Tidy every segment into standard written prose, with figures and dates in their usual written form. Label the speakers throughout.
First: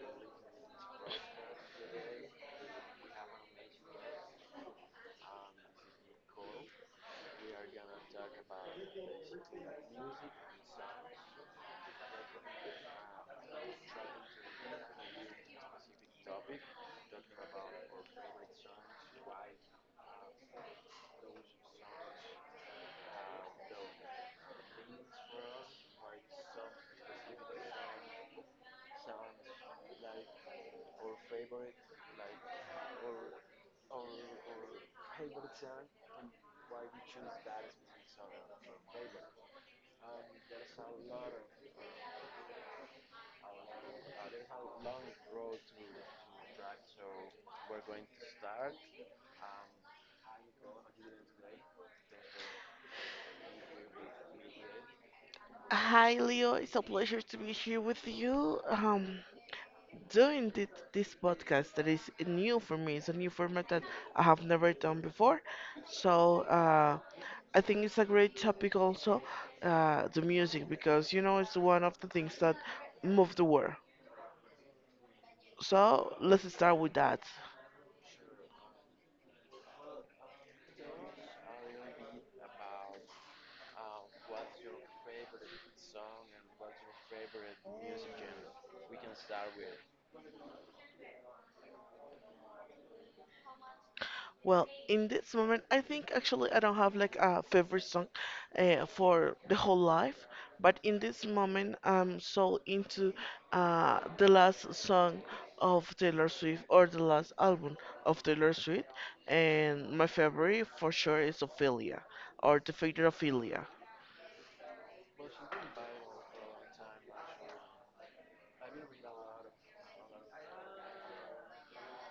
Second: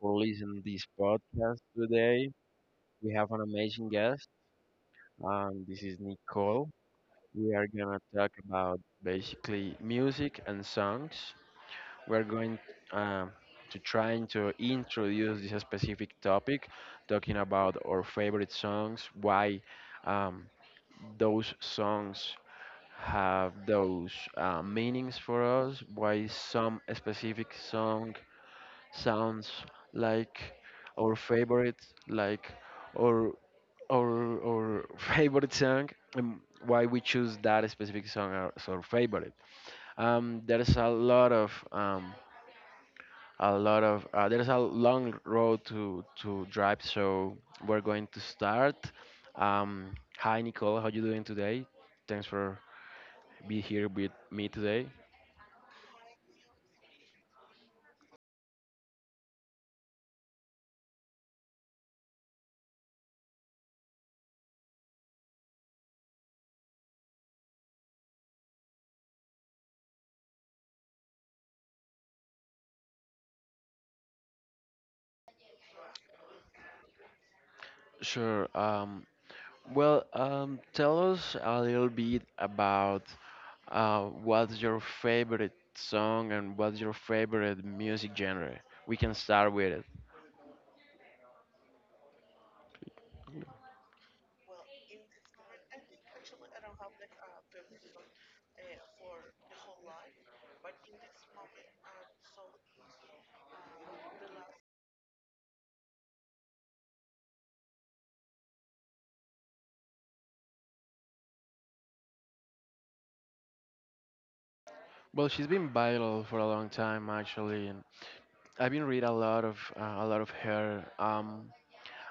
Speaker 1: for listening to this podcast today. We have an amazing guest. This is Nicole. We are gonna talk about basically music and songs. We're going uh, to trying to introduce this specific topic, talking about our favorite songs, why um, those songs have those meanings for us, why some specific song sounds like our favorite, like our our favorite song, and why we choose that specific song as our favorite. There's a lot of there's a long road to drive, so we're going to start. Hi Nicole, how you doing today? Thanks for be here with me today.
Speaker 2: Hi, Leo. It's a pleasure to be here with you. Doing thi- this podcast that is new for me. It's a new format that I have never done before. So I think it's a great topic also, the music, because you know it's one of the things that move the world. So let's start with that.
Speaker 1: Sure. Well, tell us a little bit about what's your favorite song and what's your favorite music genre. We can start with it.
Speaker 2: Well, in this moment, I think actually I don't have like a favorite song for the whole life, but in this moment, I'm so into the last song of Taylor Swift or the last album of Taylor Swift, and my favorite for sure is Ophelia or The Fate of Ophelia.
Speaker 1: Well, she's been viral for a long time actually, and I've been read a lot of her.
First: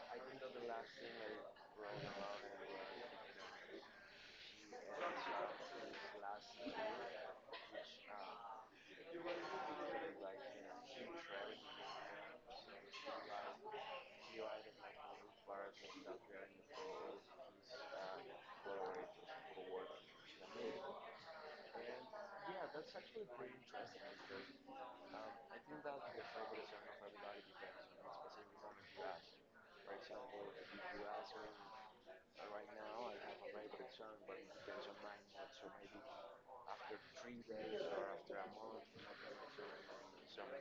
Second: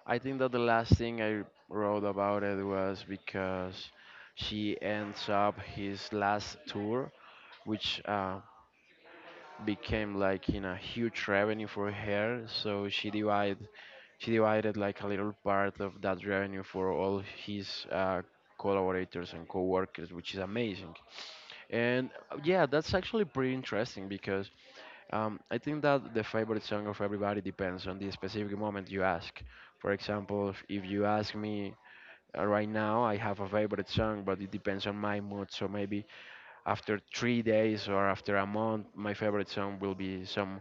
Speaker 1: I think that the last thing I wrote about it was because she ends up his last tour, which became like in a huge revenue for her, so she divided like a little part of that revenue for all his collaborators and co-workers, which is amazing. And yeah, that's actually pretty interesting because I think that the favorite song of everybody depends on the specific moment you ask. For example, if you ask me, right now I have a favorite song, but it depends on my mood, so maybe after 3 days or after a month, my favorite song will be some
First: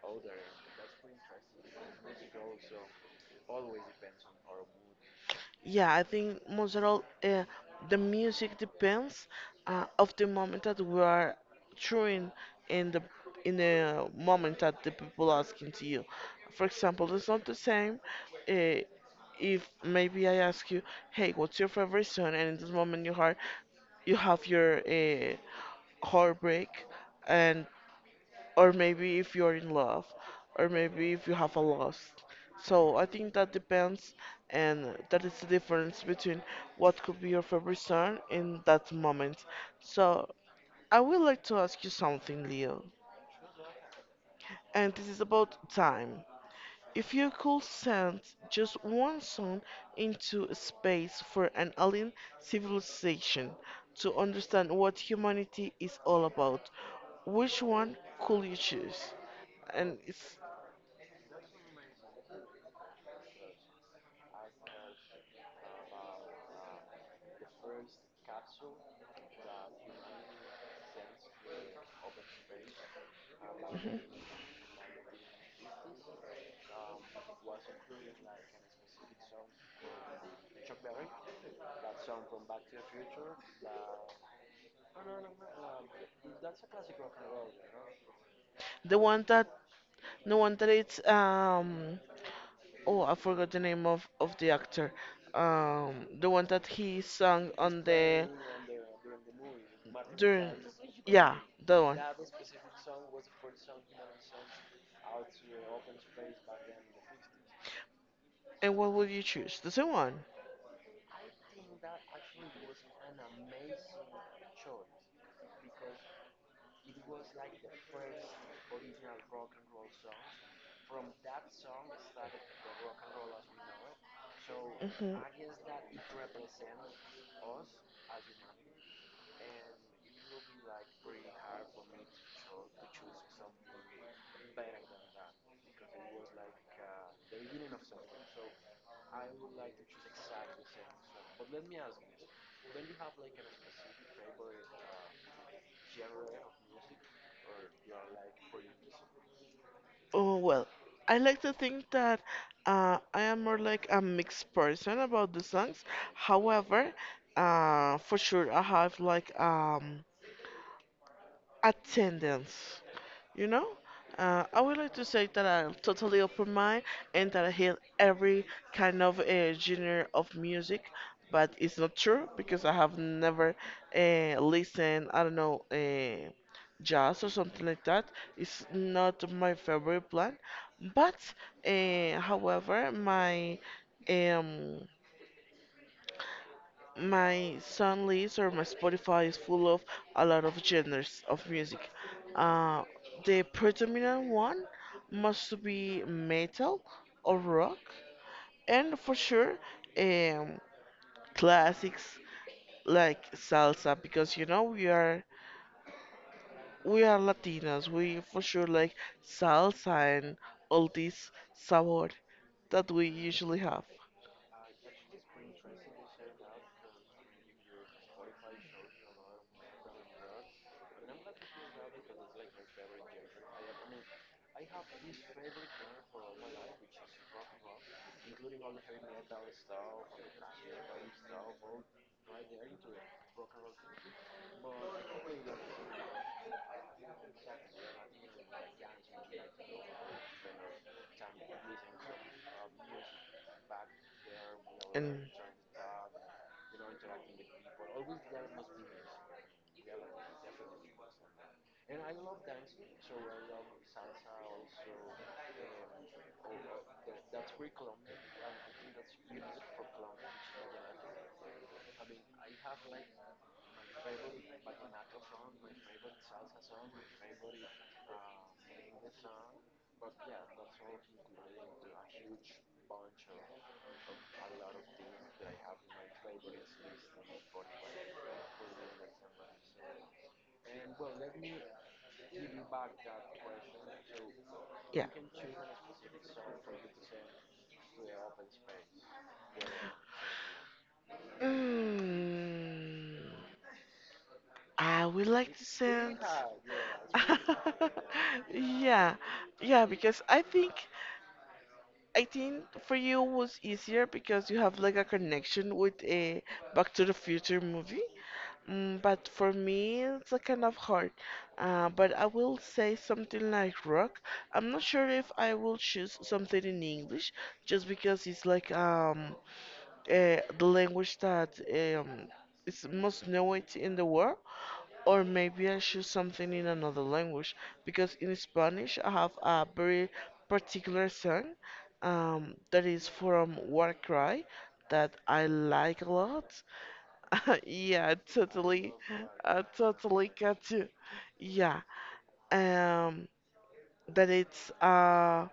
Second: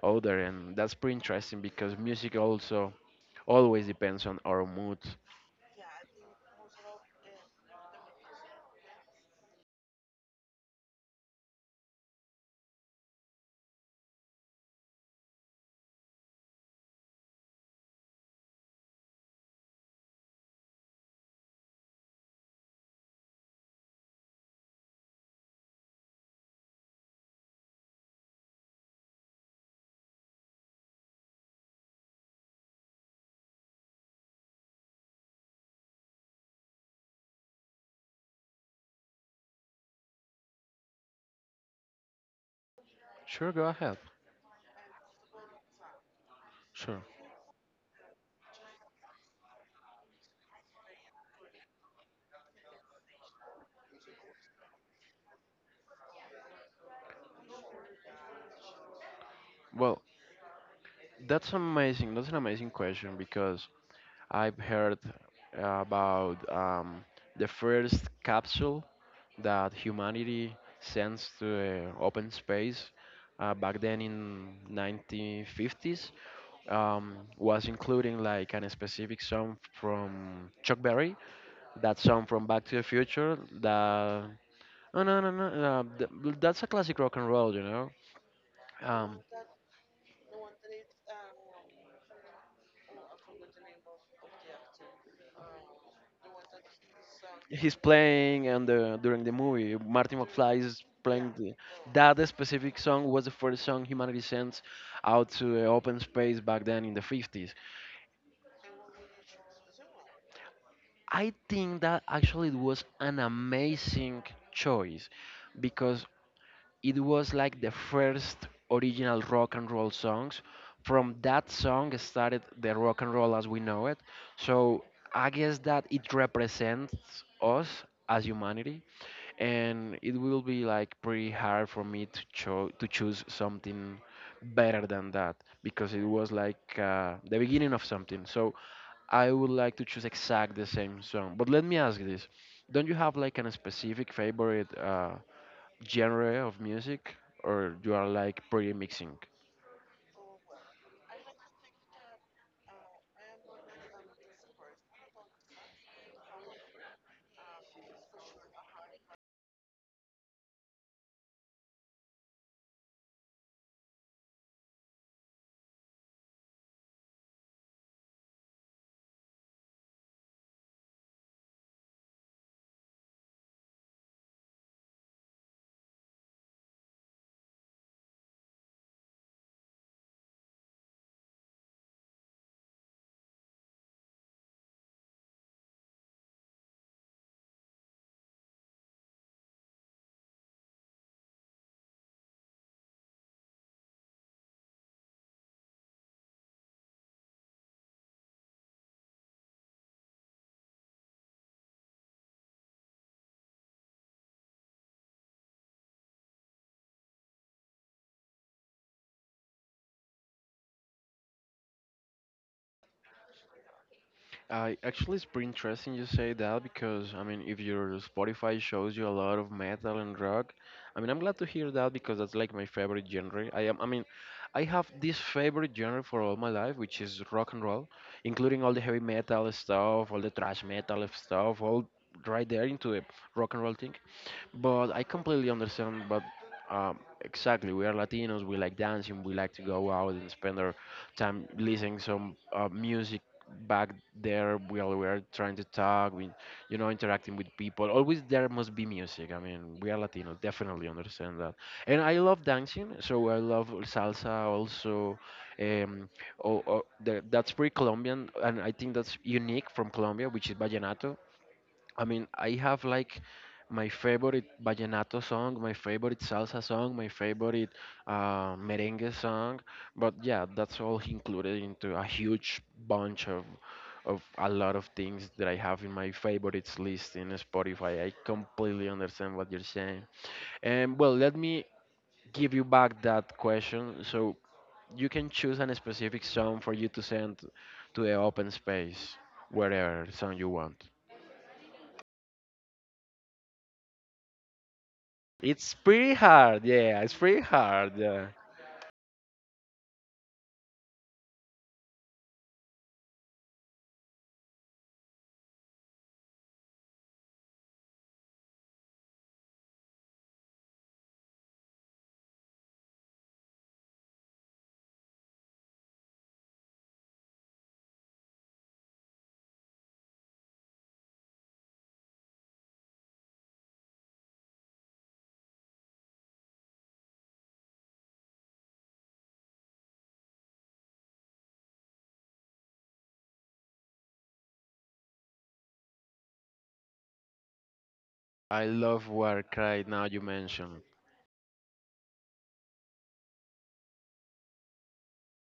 Speaker 1: other, and that's pretty interesting because music also always depends on our mood.
Speaker 2: Yeah, I think most of all, the music depends of the moment that we are touring in the in the moment that the people asking to you. For example, it's not the same uh, if maybe I ask you, "Hey, what's your favorite song?" and in this moment you have your heartbreak, and or maybe if you're in love, or maybe if you have a loss. So I think that depends, and that is the difference between what could be your favorite song in that moment. So I would like to ask you something, Leo,
Speaker 1: Sure, go ahead.
Speaker 2: and this is about time.
Speaker 1: Sure.
Speaker 2: If you could send just one song into space for an alien civilization to understand what humanity is all about, which one could you choose? And
Speaker 1: Well,
Speaker 2: it's
Speaker 1: that's amazing. That's an amazing question because I've heard about the first capsule that humanity sends to open space back then in 1950s, was including like an specific song from Chuck Berry, that song from Back to the Future. That no no no no, that's a classic rock and roll, you know.
Speaker 2: The
Speaker 1: Um,
Speaker 2: one that the one that it's um oh, I forgot the name of the actor. The one that he sung
Speaker 1: he's
Speaker 2: on the
Speaker 1: playing and the during the movie, Marty
Speaker 2: during,
Speaker 1: McFly is playing
Speaker 2: yeah,
Speaker 1: the,
Speaker 2: that one.
Speaker 1: That specific song was the first song humanity sent out to the open space back then in the 50s.
Speaker 2: And what would you choose? The same one.
Speaker 1: I think that actually it was an amazing choice because it was like the first original rock and roll songs. From that song started the rock and roll as we know it. So
Speaker 2: hmm
Speaker 1: I guess that it represents us as humanity, and it will be like pretty hard for me to choose something better than that because it was like the beginning of something. So I would like to choose exact the same song. But let me ask this: Don't you have like a specific favorite? Genre of music, or you are like pretty mixing?
Speaker 2: Oh, well, I like to think that I am more like a mixed person about the songs. However, for sure, I have like attendance. You know, I would like to say that I'm totally open mind and that I hear every kind of genre of music, but it's not true because I have never listened. I don't know. Jazz or something like that. It's not my favorite plan, but however my um my sound list or my Spotify is full of a lot of genres of music. Uh, the predominant one must be metal or rock, and for sure, um, classics like salsa because you know we are Latinos. We for sure like salsa and all this sabor that we usually have.
Speaker 1: I actually it's pretty interesting you say that because I mean if your Spotify shows you a lot of metal and rock, I mean I'm glad to hear that because that's like my favorite genre. I mean I have this favorite genre for all my life, which is rock and roll, including all the heavy metal stuff, all the thrash metal stuff, all right there into the rock and roll thing. But I completely understand. But exactly, we are Latinos. We like dancing. We like to go out and spend our time listening some music back there while we are
Speaker 2: And
Speaker 1: trying to talk. We, interacting with people. Always there must be music. I mean, we are Latinos. Definitely understand that. And I love dancing. So I love salsa also. Um, that's pretty Colombian, and I think that's unique from Colombia, which is vallenato. I mean, I have like my favorite vallenato song, my favorite salsa song, my favorite merengue song, but yeah, that's all included into a huge bunch of a lot of things that I have in my favorites list in Spotify. I completely understand what you're saying. And well, let me give you back that question so
Speaker 2: yeah.
Speaker 1: you can choose an specific song for you to send to the open space, wherever song you want.
Speaker 2: Mm, I would like to
Speaker 1: It's pretty
Speaker 2: send.
Speaker 1: hard, yeah. It's pretty hard, yeah.
Speaker 2: yeah, yeah, because I think for you was easier because you have like a connection with a Back to the Future movie. Mm, but for me, it's a kind of hard. But I will say something like rock. I'm not sure if I will choose something in English, just because it's like the language that is most known in the world. Or maybe I choose something in another language because in Spanish I have a very particular song that is from Warcry that I like a lot. Yeah,
Speaker 1: I
Speaker 2: totally,
Speaker 1: love Warcry now you
Speaker 2: totally got
Speaker 1: mention.
Speaker 2: you. Yeah, um, that it's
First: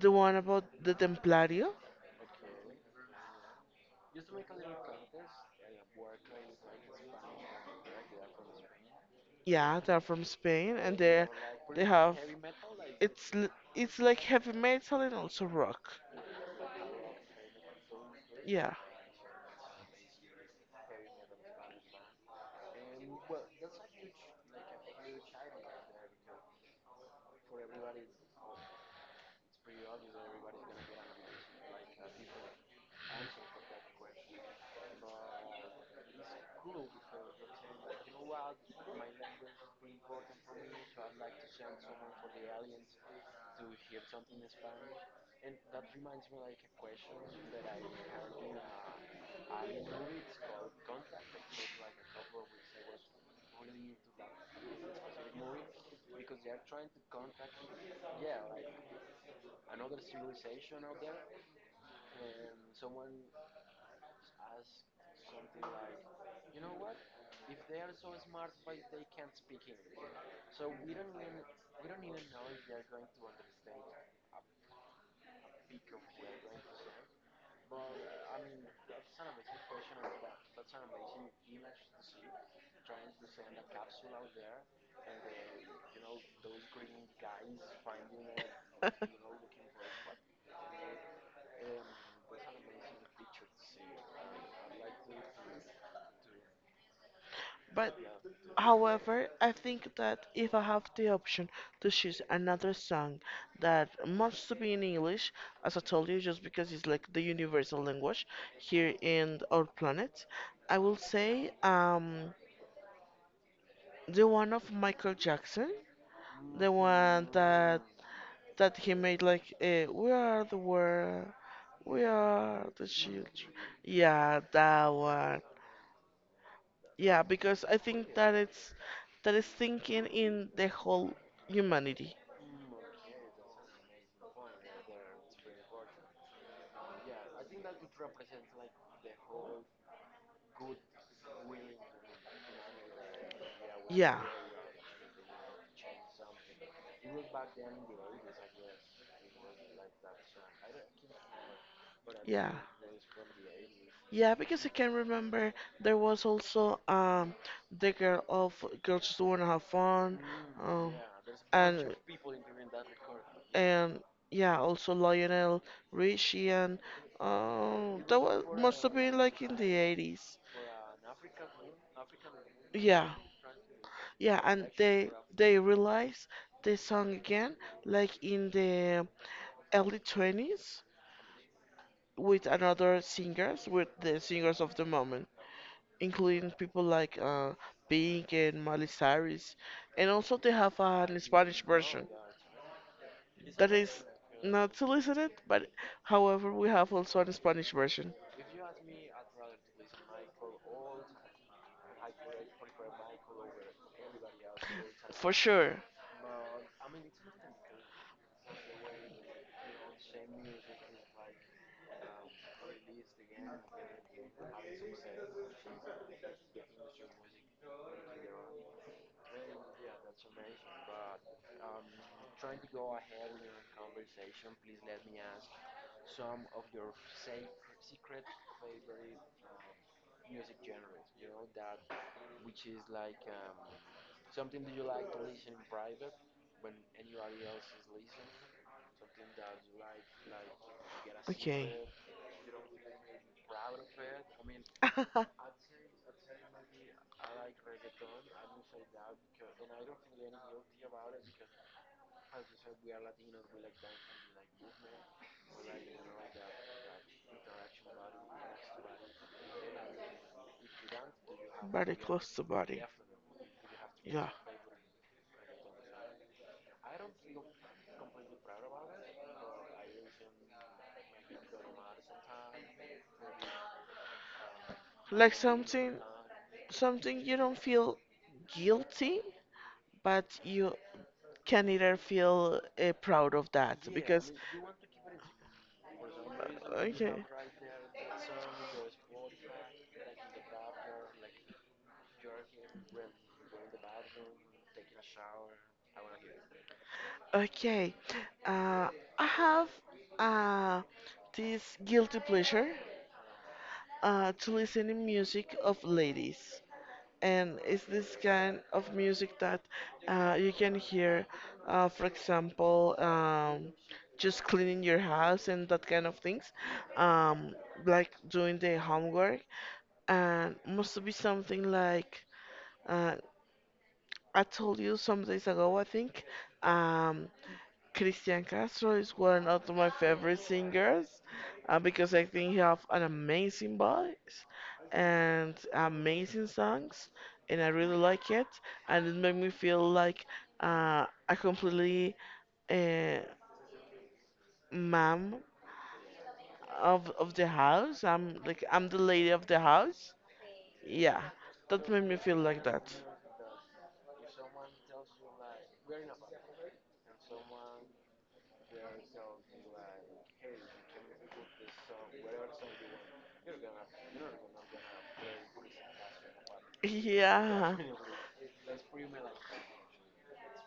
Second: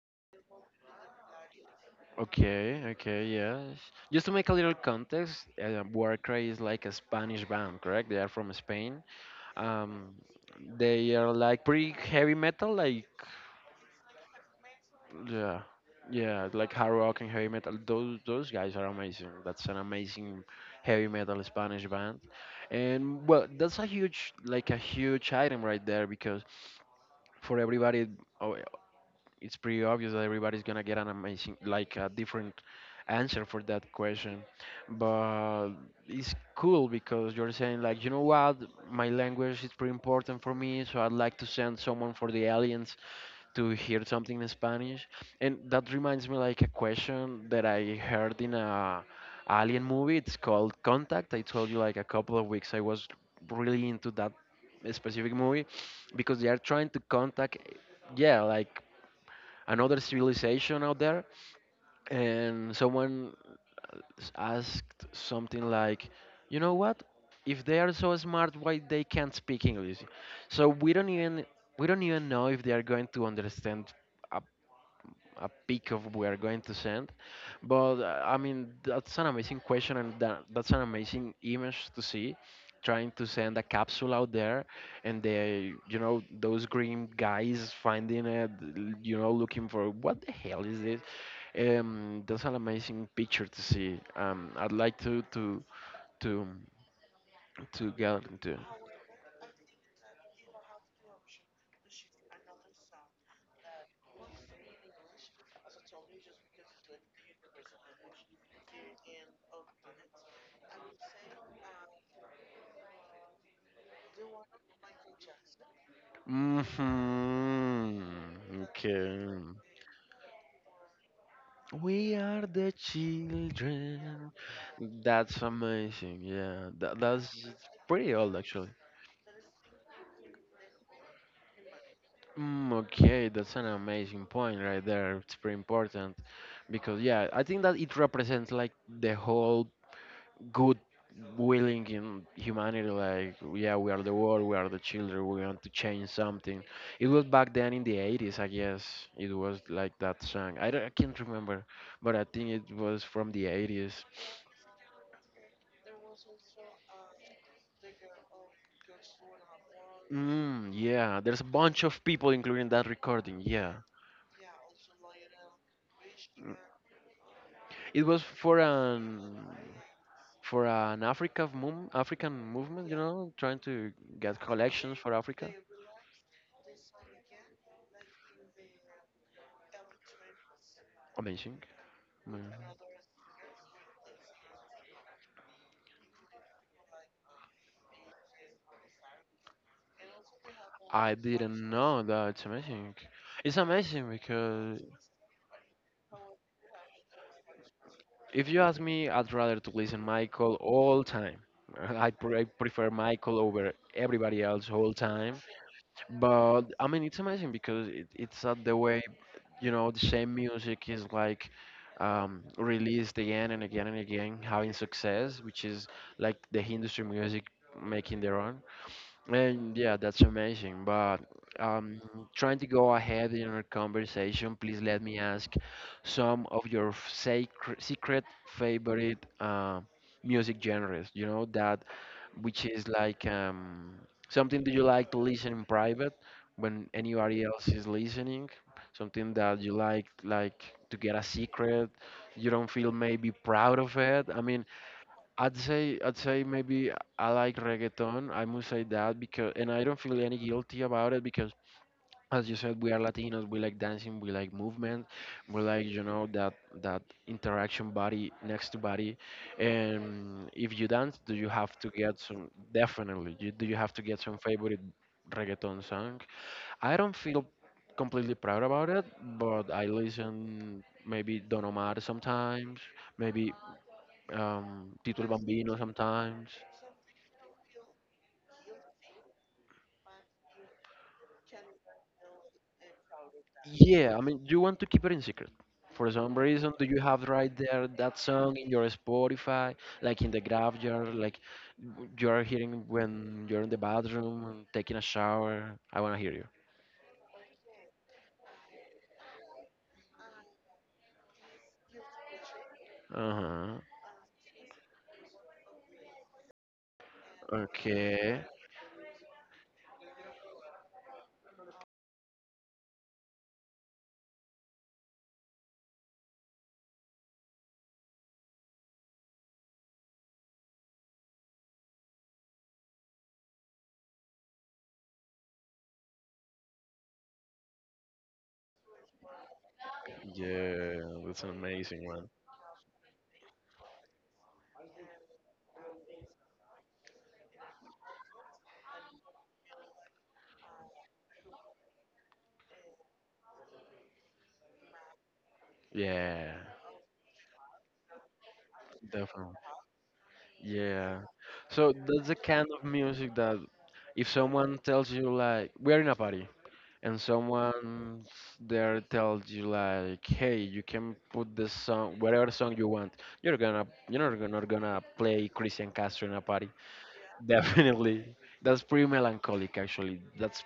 Speaker 2: the one about the Templario.
Speaker 1: Okay, okay, yes. Just to make a little context, Warcry is like a Spanish band, correct? They are from Spain.
Speaker 2: Yeah, they're
Speaker 1: Um,
Speaker 2: from Spain and
Speaker 1: they
Speaker 2: they
Speaker 1: are like
Speaker 2: they
Speaker 1: pretty
Speaker 2: have
Speaker 1: heavy metal, like
Speaker 2: it's l- it's like heavy metal and also
Speaker 1: yeah,
Speaker 2: rock.
Speaker 1: yeah, like hard rock and heavy metal. Those
Speaker 2: Yeah.
Speaker 1: guys are amazing. That's an amazing heavy metal Spanish band, and well, that's a huge, like a huge item right there because for everybody. Oh, yeah, it's pretty obvious that everybody's gonna get an amazing, like a different answer for that question, but it's cool because you're saying like, you know what, my language is pretty important for me, so I'd like to send someone for the aliens to hear something in Spanish. And that reminds me like a question that I heard in a alien movie. It's called Contact. I told you like a couple of weeks I was really into that specific movie because they are trying to contact, yeah, like another civilization out there, and someone asked something like, "You know what? If they are so smart, why they can't speak English?" So we don't even know if they are going to understand uh, a peak of we are going to send. But I mean, that's an amazing question, and that's an amazing image to see. Trying to send a capsule out there, and they, those green guys finding it, looking for what the hell is this? That's an amazing picture to see. I'd like to to
Speaker 2: But,
Speaker 1: get into.
Speaker 2: however, I think that if I have the option to choose another song that must to be in English, as I told you, just because it's like the universal language here in our planet, I will say the one of Michael Jackson, the one that
Speaker 1: Mm-hmm.
Speaker 2: that he made
Speaker 1: Okay.
Speaker 2: like we are the world, we
Speaker 1: We are
Speaker 2: are
Speaker 1: the
Speaker 2: the children,
Speaker 1: children.
Speaker 2: yeah, that one.
Speaker 1: That's amazing. Yeah,
Speaker 2: Yeah,
Speaker 1: that's
Speaker 2: because I
Speaker 1: pretty
Speaker 2: think that
Speaker 1: old actually.
Speaker 2: it's that is thinking in the whole humanity.
Speaker 1: Mm, okay, that's an amazing point right there. It's pretty important because yeah, I think that it represents like the whole good willing in humanity. Like yeah, we are the
Speaker 2: Yeah
Speaker 1: world, we are the children, we want to change something. It was back then in the 80s, I guess. It was like that song. I can't remember, but I think
Speaker 2: Yeah.
Speaker 1: it was from the 80s.
Speaker 2: Yeah, because I can remember there was also the girl of girls just wanna have fun,
Speaker 1: Mm,
Speaker 2: um,
Speaker 1: yeah, there's a bunch
Speaker 2: and
Speaker 1: of people including that recording. Yeah,
Speaker 2: and yeah, also Lionel Richie, and
Speaker 1: it
Speaker 2: that
Speaker 1: was
Speaker 2: was
Speaker 1: for
Speaker 2: must have been
Speaker 1: an
Speaker 2: like in the 80s.
Speaker 1: African movement, you
Speaker 2: Yeah,
Speaker 1: know, trying to get
Speaker 2: yeah, and
Speaker 1: collections for Africa.
Speaker 2: they realized they song again like in the early 20s
Speaker 1: Amazing. Mm.
Speaker 2: with another singers, with the singers of the moment, including people like Pink and Miley Cyrus, and also they have
Speaker 1: I
Speaker 2: an Spanish
Speaker 1: didn't know
Speaker 2: version
Speaker 1: that. It's amazing. It's
Speaker 2: that is
Speaker 1: amazing
Speaker 2: not
Speaker 1: because
Speaker 2: solicited, but however we have also an Spanish version
Speaker 1: if you ask me, I'd rather to listen Michael all time. I prefer Michael over everybody else all
Speaker 2: for
Speaker 1: time.
Speaker 2: sure.
Speaker 1: But I mean, it's amazing because it's the way you know the same music is like released again and again and again, having success, which is like the industry music making their own. And yeah, that's amazing. But um, trying to go ahead in our conversation, please let me ask some of your f- sacr secret favorite music genres, that which is like something that you like to listen in private when anybody else is listening, something that you like to get a
Speaker 2: Okay.
Speaker 1: secret, you don't feel maybe proud of it. I mean, I'd say maybe I like reggaeton. I must say that because and I don't feel any guilty about it because as you said, we are Latinos, we like dancing, we like movement, we like, that that interaction body next to body. And if you dance, do you have to
Speaker 2: Very
Speaker 1: get
Speaker 2: close to
Speaker 1: some?
Speaker 2: body.
Speaker 1: Definitely do you have to get
Speaker 2: Yeah,
Speaker 1: some favorite reggaeton song? I don't feel completely proud about it, but I listen maybe Don Omar sometimes, maybe Tito el
Speaker 2: like
Speaker 1: Bambino
Speaker 2: something,
Speaker 1: sometimes.
Speaker 2: something you don't feel guilty, but you can either feel proud of that
Speaker 1: Yeah, I
Speaker 2: because
Speaker 1: mean, you want to keep it in secret. For some reason,
Speaker 2: uh,
Speaker 1: do you
Speaker 2: okay
Speaker 1: have right there that song in your Spotify, like in the graph? Graveyard, like you are hearing when you're in the bathroom and taking a shower? I want to hear you.
Speaker 2: okay, uh, I have uh, this guilty pleasure
Speaker 1: Uh huh.
Speaker 2: to listen to music of ladies, and it's this
Speaker 1: Okay.
Speaker 2: kind of music that you can hear for example, just cleaning your house and that kind of things, um, like doing the homework, and must be something like uh, I told you some days ago, I think. Um, Christian Castro is one of my favorite
Speaker 1: Yeah,
Speaker 2: singers
Speaker 1: that's an amazing
Speaker 2: because I
Speaker 1: one.
Speaker 2: think he have an amazing voice and amazing songs, and I really like it. And it made me feel like a completely uh, mom
Speaker 1: Yeah,
Speaker 2: of the house. I'm the lady of
Speaker 1: definitely.
Speaker 2: the house.
Speaker 1: Yeah.
Speaker 2: Yeah, that
Speaker 1: So
Speaker 2: made me
Speaker 1: that's the
Speaker 2: feel like
Speaker 1: kind of
Speaker 2: that.
Speaker 1: music that if someone tells you like we are in a party and someone there tells you like, hey, you can put the song, whatever song you want, you're not gonna play Christian Castro in a party.
Speaker 2: Yeah.
Speaker 1: Definitely, that's pretty melancholic actually. That's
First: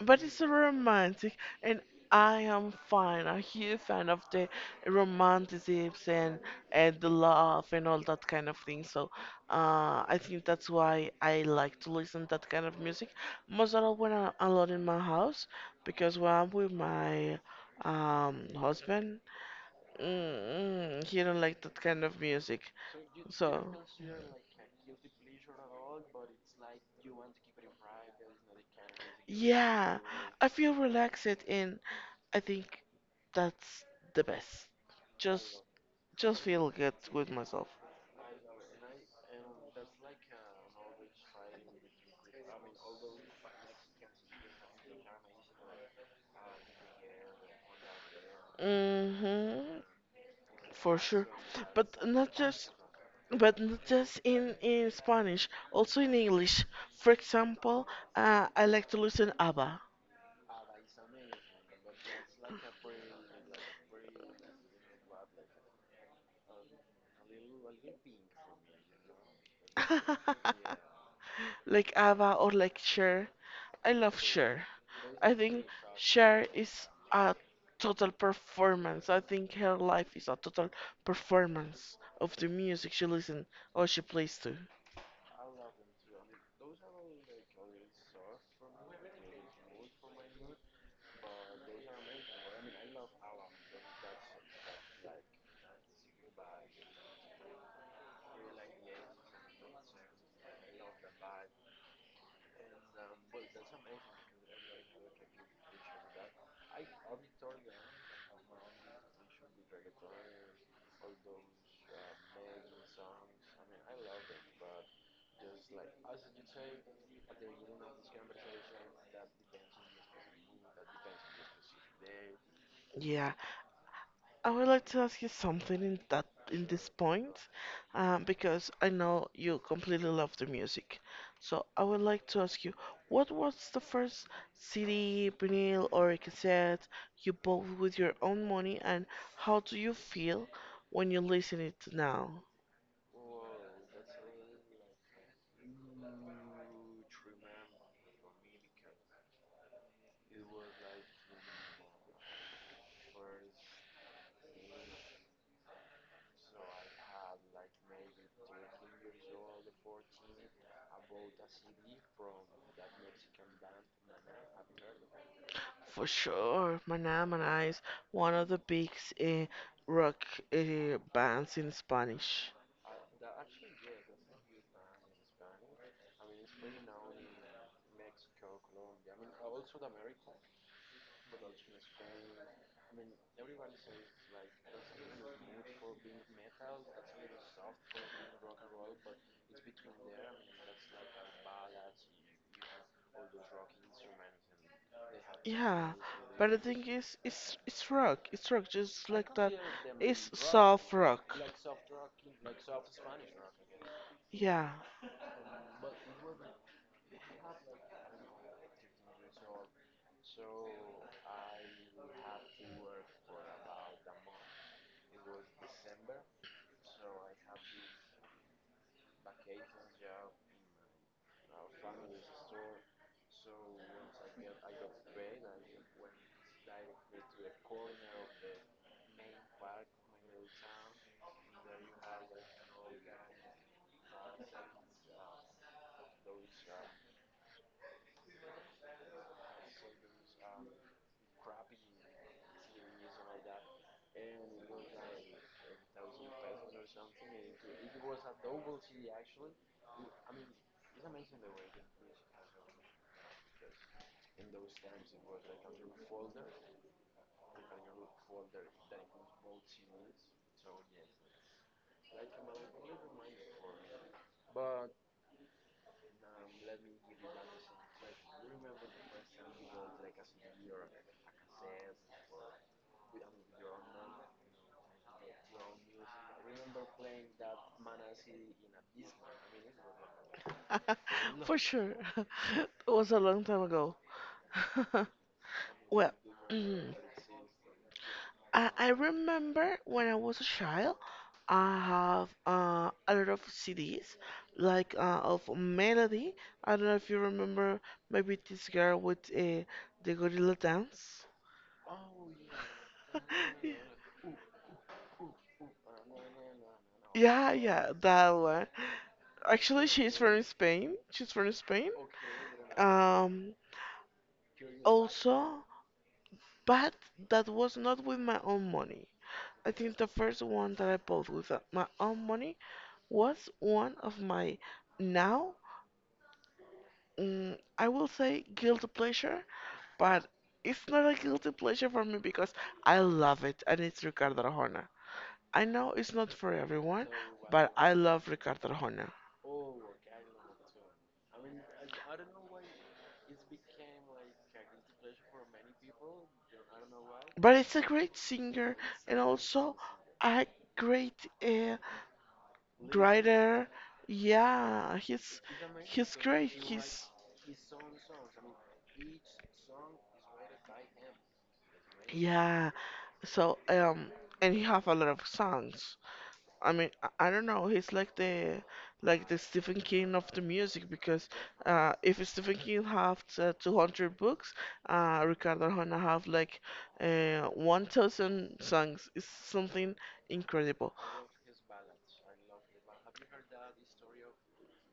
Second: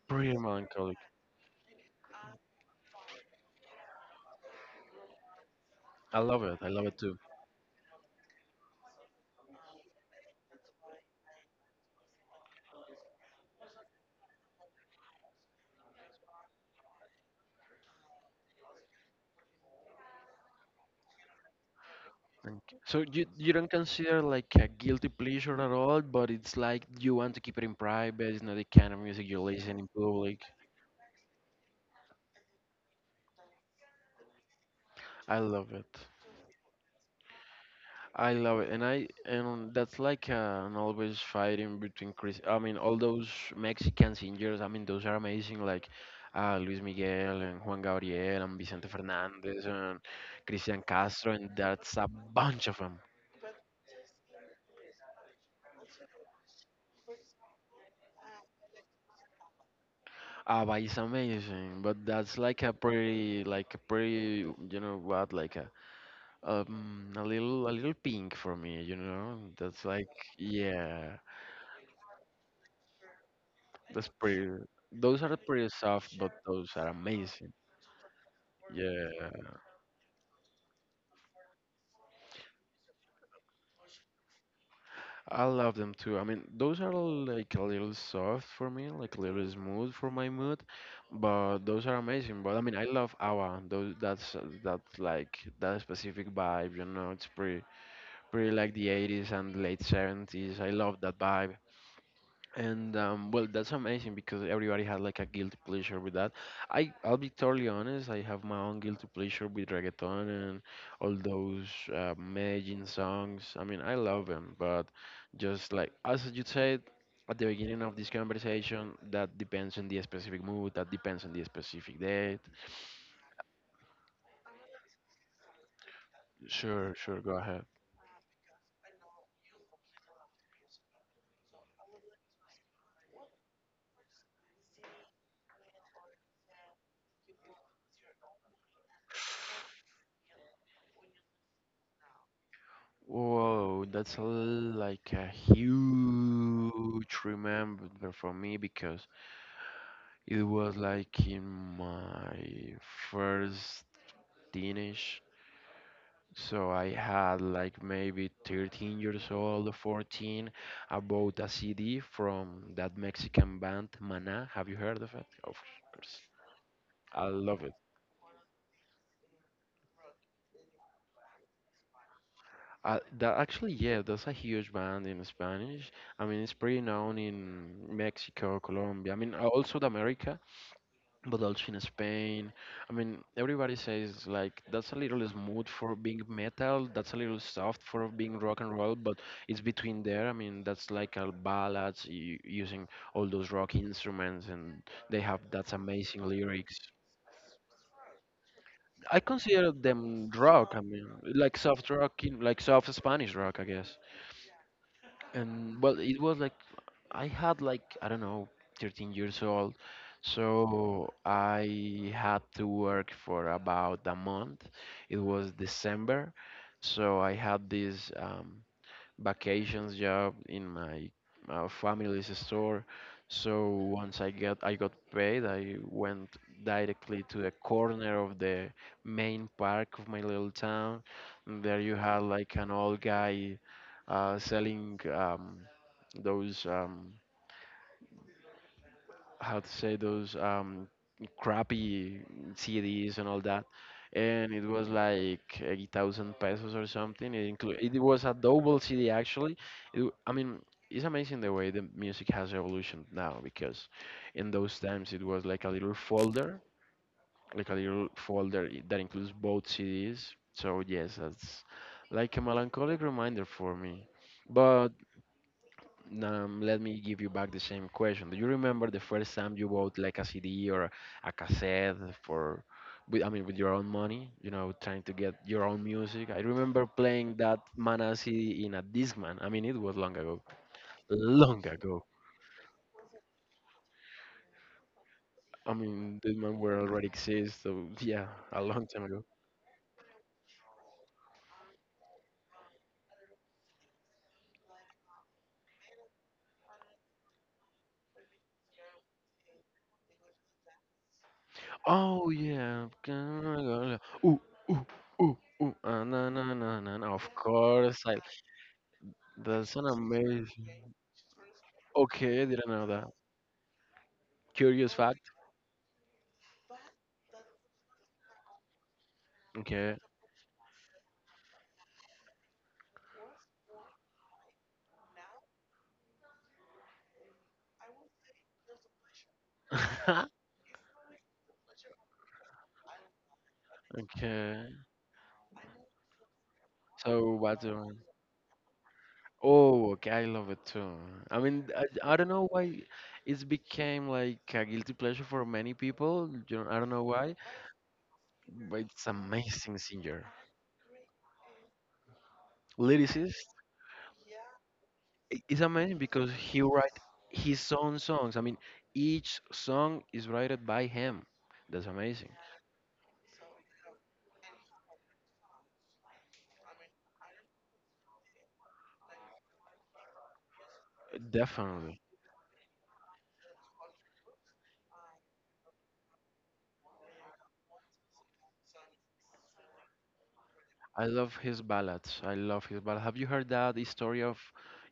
Speaker 2: But it's
Speaker 1: pretty
Speaker 2: so
Speaker 1: melancholic.
Speaker 2: romantic, and I am fine. A huge fan of the romanticisms
Speaker 1: I love it. I love it
Speaker 2: and the
Speaker 1: too.
Speaker 2: love and all that kind of thing. So I think that's why I like to listen that kind of music. Most of all when I'm alone in my house, because when I'm with my husband, he don't like that kind of music.
Speaker 1: Okay. So you don't
Speaker 2: So.
Speaker 1: consider like a guilty pleasure at all, but it's like you want to keep it in private, it's not the kind of music you listen in
Speaker 2: Yeah,
Speaker 1: public.
Speaker 2: I feel relaxed and I think that's the best.
Speaker 1: I
Speaker 2: Just
Speaker 1: love it.
Speaker 2: just feel good with myself.
Speaker 1: I love it, and that's like an always fighting between Chris. I mean, all those Mexican singers. I mean, those are amazing. Like Luis Miguel and Juan Gabriel and Vicente Fernandez
Speaker 2: Mhm.
Speaker 1: and Cristian
Speaker 2: For sure.
Speaker 1: Castro, and that's
Speaker 2: But
Speaker 1: a
Speaker 2: not
Speaker 1: bunch
Speaker 2: just
Speaker 1: of them.
Speaker 2: but not just in Spanish, also in English. For example, I like to listen ABBA.
Speaker 1: Abba is amazing, but that's like a pretty, like a a little pink for me. You know, that's like yeah,
Speaker 2: Like ABBA or like Cher. I
Speaker 1: that's
Speaker 2: love
Speaker 1: pretty.
Speaker 2: Cher.
Speaker 1: Those
Speaker 2: I
Speaker 1: are
Speaker 2: think
Speaker 1: pretty soft, but
Speaker 2: Cher
Speaker 1: those
Speaker 2: is
Speaker 1: are
Speaker 2: a
Speaker 1: amazing.
Speaker 2: total performance. I
Speaker 1: Yeah,
Speaker 2: think her life is a total performance of the music she listens or she plays to.
Speaker 1: I love them too. I mean, those are like a little soft for me, like a little smooth for my mood, but those are amazing. But I mean, I love ABBA. Those that's like that specific vibe, you know. It's pretty like the 80s and late 70s. I love that vibe. And well, that's amazing because everybody has like a guilty pleasure with that. I'll be totally honest. I have my own guilty pleasure with reggaeton and all those Medellin songs. I mean, I love them, but just like as you said at the beginning of this conversation, that depends on the specific mood. That depends on the specific date.
Speaker 2: Yeah, I would like to ask you something in that, in this
Speaker 1: Sure, sure. Go
Speaker 2: point,
Speaker 1: ahead.
Speaker 2: because I know you completely love the music. So I would like to ask you, what was the first CD, vinyl, or cassette you bought with your own money, and how do you feel when you listen it now?
Speaker 1: Whoa, that's a, like a huge remember for me because it was like in my first teenage. So I had like maybe 13 years old, 14. I bought a CD from that Mexican band, Maná. Have you heard of it? Of
Speaker 2: For
Speaker 1: course.
Speaker 2: sure,
Speaker 1: I love
Speaker 2: Manamana
Speaker 1: it.
Speaker 2: is one of the big eh, rock bands in Spanish.
Speaker 1: That actually, yeah, that's a huge band in Spanish. I mean, it's pretty known in Mexico, Colombia. I mean, also the America, but also in Spain. I mean, everybody says like that's a little smooth for being metal, that's a little soft for being rock and roll, but it's between there. I mean, that's like a ballads using all those rock instruments, and they have that's
Speaker 2: Yeah,
Speaker 1: amazing
Speaker 2: but the
Speaker 1: lyrics.
Speaker 2: thing is, it's rock. It's rock, just
Speaker 1: I
Speaker 2: like that.
Speaker 1: consider them
Speaker 2: It's
Speaker 1: rock. I
Speaker 2: soft
Speaker 1: mean,
Speaker 2: rock.
Speaker 1: like soft rock, in, like soft Spanish rock, I guess.
Speaker 2: Yeah.
Speaker 1: And well, it was like I had like I don't know 13 years old, so I had to work for about a month. It was December, so I had this vacations job in my family's store. So once I got paid, I went directly to the corner of the main park of my little town. And there you had like an old guy selling those. How to say those crappy CDs and all that, and it was like 8,000 pesos or something. It was a double CD actually. I mean, it's amazing the way the music has evolution now because in those times it was like a little folder, that includes both CDs. So yes, that's like a melancholic reminder for me, but. Let me give you back the same question. Do you remember the first time you bought like a CD or a cassette for, with, I mean, with your own money? You know, trying to get your own music. I remember playing that Mana CD in a Discman. I mean, it was long ago,
Speaker 2: For
Speaker 1: long
Speaker 2: sure.
Speaker 1: ago.
Speaker 2: It was a long time ago.
Speaker 1: I
Speaker 2: Well,
Speaker 1: mean, Discman were already exist, so yeah, a long
Speaker 2: I
Speaker 1: time ago.
Speaker 2: remember when I was a child, I have a lot of CDs, like of Melody. I don't know if you remember, maybe this girl with the gorilla dance.
Speaker 1: Oh yeah,
Speaker 2: Yeah,
Speaker 1: ooh ooh ooh ooh, ah, na na na na, na. Of
Speaker 2: yeah, yeah,
Speaker 1: course, I.
Speaker 2: that one.
Speaker 1: That's an
Speaker 2: Actually,
Speaker 1: amazing.
Speaker 2: She's from Spain.
Speaker 1: Okay, I didn't know that.
Speaker 2: Um,
Speaker 1: Curious fact.
Speaker 2: also, but that was not with my own money. I
Speaker 1: Okay.
Speaker 2: think the first one that I bought with my own money was one of my now, I will say guilty pleasure, but it's not a guilty pleasure for me because I love it and it's Ricardo
Speaker 1: Okay.
Speaker 2: Arjona. I know it's not for everyone,
Speaker 1: So what's
Speaker 2: but
Speaker 1: the
Speaker 2: I
Speaker 1: one?
Speaker 2: love Ricardo Arjona.
Speaker 1: Oh, okay, I love it too. I mean, I don't know why it's became like a guilty pleasure for many people. You know, I don't know why,
Speaker 2: But it's a great singer
Speaker 1: but it's
Speaker 2: and also
Speaker 1: amazing singer.
Speaker 2: a great uh,
Speaker 1: Lyricist
Speaker 2: writer. Yeah,
Speaker 1: is amazing
Speaker 2: he's
Speaker 1: because
Speaker 2: great.
Speaker 1: he write
Speaker 2: He's
Speaker 1: his own songs. I mean, each song is written by him. That's amazing.
Speaker 2: yeah. So and he have a lot of songs. I mean, I don't know. He's like the Stephen King of the music because
Speaker 1: Definitely.
Speaker 2: if Stephen King have 200 books, Ricardo Arjona have like 1,000 songs. It's something incredible.
Speaker 1: I love his ballads. I love his ballad. Have you heard that story of,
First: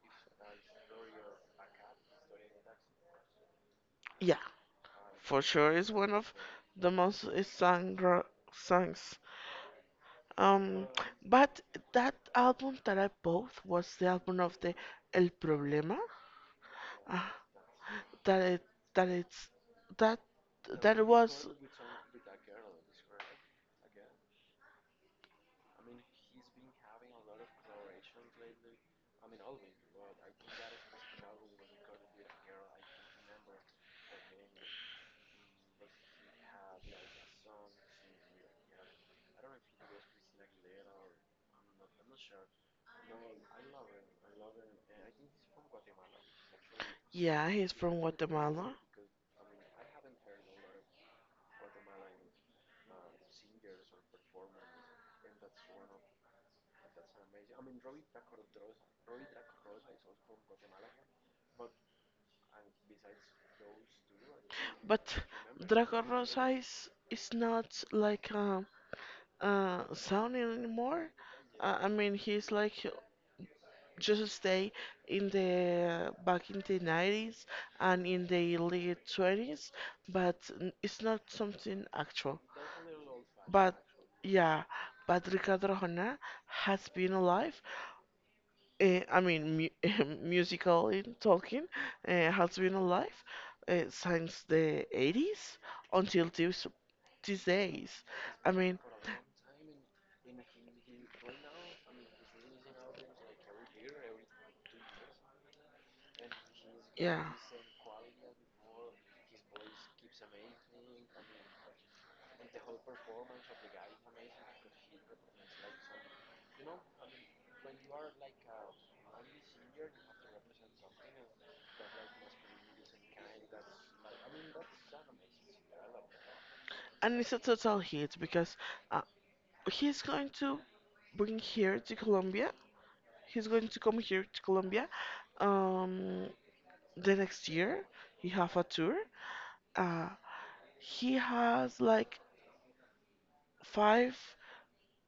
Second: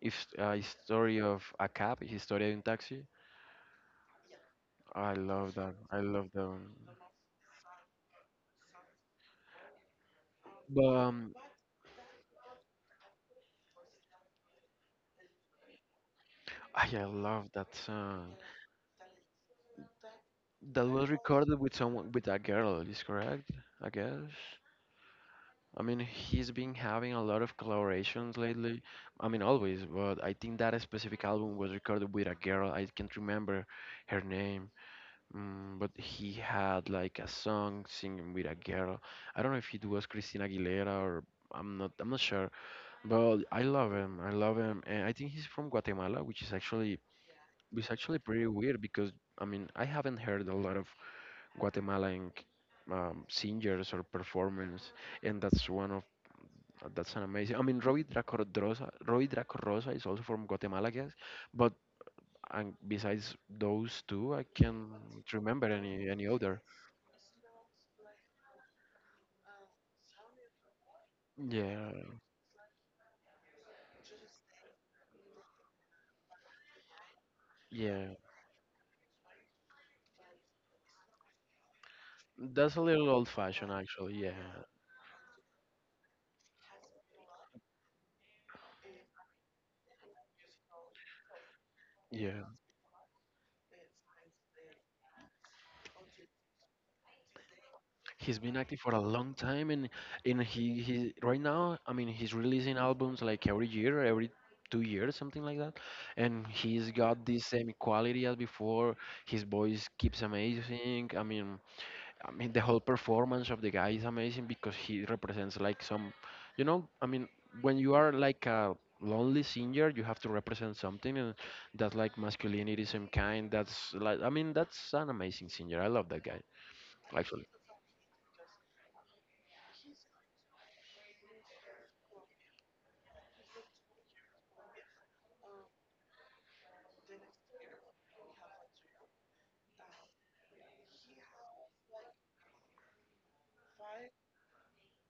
Speaker 1: if story of a cab, historia de un taxi?
Speaker 2: Yeah,
Speaker 1: I
Speaker 2: for
Speaker 1: love
Speaker 2: sure,
Speaker 1: that.
Speaker 2: it's
Speaker 1: I
Speaker 2: one
Speaker 1: love
Speaker 2: of
Speaker 1: that one.
Speaker 2: the most songs.
Speaker 1: But
Speaker 2: Um, but that album that I bought was the album of the El Problema.
Speaker 1: I
Speaker 2: Ah,
Speaker 1: love that song.
Speaker 2: that it that it's that
Speaker 1: That
Speaker 2: that it
Speaker 1: was
Speaker 2: was
Speaker 1: recorded with someone, with a girl. Is correct? I guess. I mean, he's been having a lot of collaborations lately. I mean, always, but I think that specific album was recorded with a girl. I can't remember her name. Mm, but he had like a song singing with a girl. I don't know if it was Christina Aguilera or I'm not sure. But I love him. I love him. And I think he's from Guatemala,
Speaker 2: yeah, he's
Speaker 1: which is
Speaker 2: from
Speaker 1: actually pretty
Speaker 2: Guatemala.
Speaker 1: weird because I mean I haven't heard a lot of Guatemalan singers or performers, and that's one of that's an amazing. I mean Roy Draco Rosa, Roy Draco Rosa is also from Guatemala, I guess. But and besides those two, I can't
Speaker 2: But
Speaker 1: remember
Speaker 2: Draco
Speaker 1: any
Speaker 2: Rosa
Speaker 1: other.
Speaker 2: is not like sounding anymore. I
Speaker 1: Yeah,
Speaker 2: mean he's like just stay in the back in the 90s and
Speaker 1: yeah.
Speaker 2: in the early 20s, but it's not something actual,
Speaker 1: That's a little old fashioned
Speaker 2: but
Speaker 1: actually.
Speaker 2: yeah,
Speaker 1: Yeah.
Speaker 2: but Ricardo Arjona has been alive. I mean, mu musically talking,
Speaker 1: Yeah.
Speaker 2: has been alive since the 80s until this, these days.
Speaker 1: He's
Speaker 2: I
Speaker 1: been
Speaker 2: mean,
Speaker 1: active for a long time and he right now, I mean, he's releasing albums like every year, every 2 years, something like that. And he's got
Speaker 2: yeah.
Speaker 1: the same quality as before. His voice keeps amazing. I mean, the whole performance of the guy is amazing because he represents like some, you know, I mean, when you are like a lonely singer, you have to represent something, and that's like masculinity, some kind. That's like, I mean, that's an amazing singer. I love that guy,
Speaker 2: And it's a
Speaker 1: actually.
Speaker 2: total hit because uh, he's going to bring here to Colombia. He's going to come here to Colombia um, the next year. He have a tour. Uh, he has like five.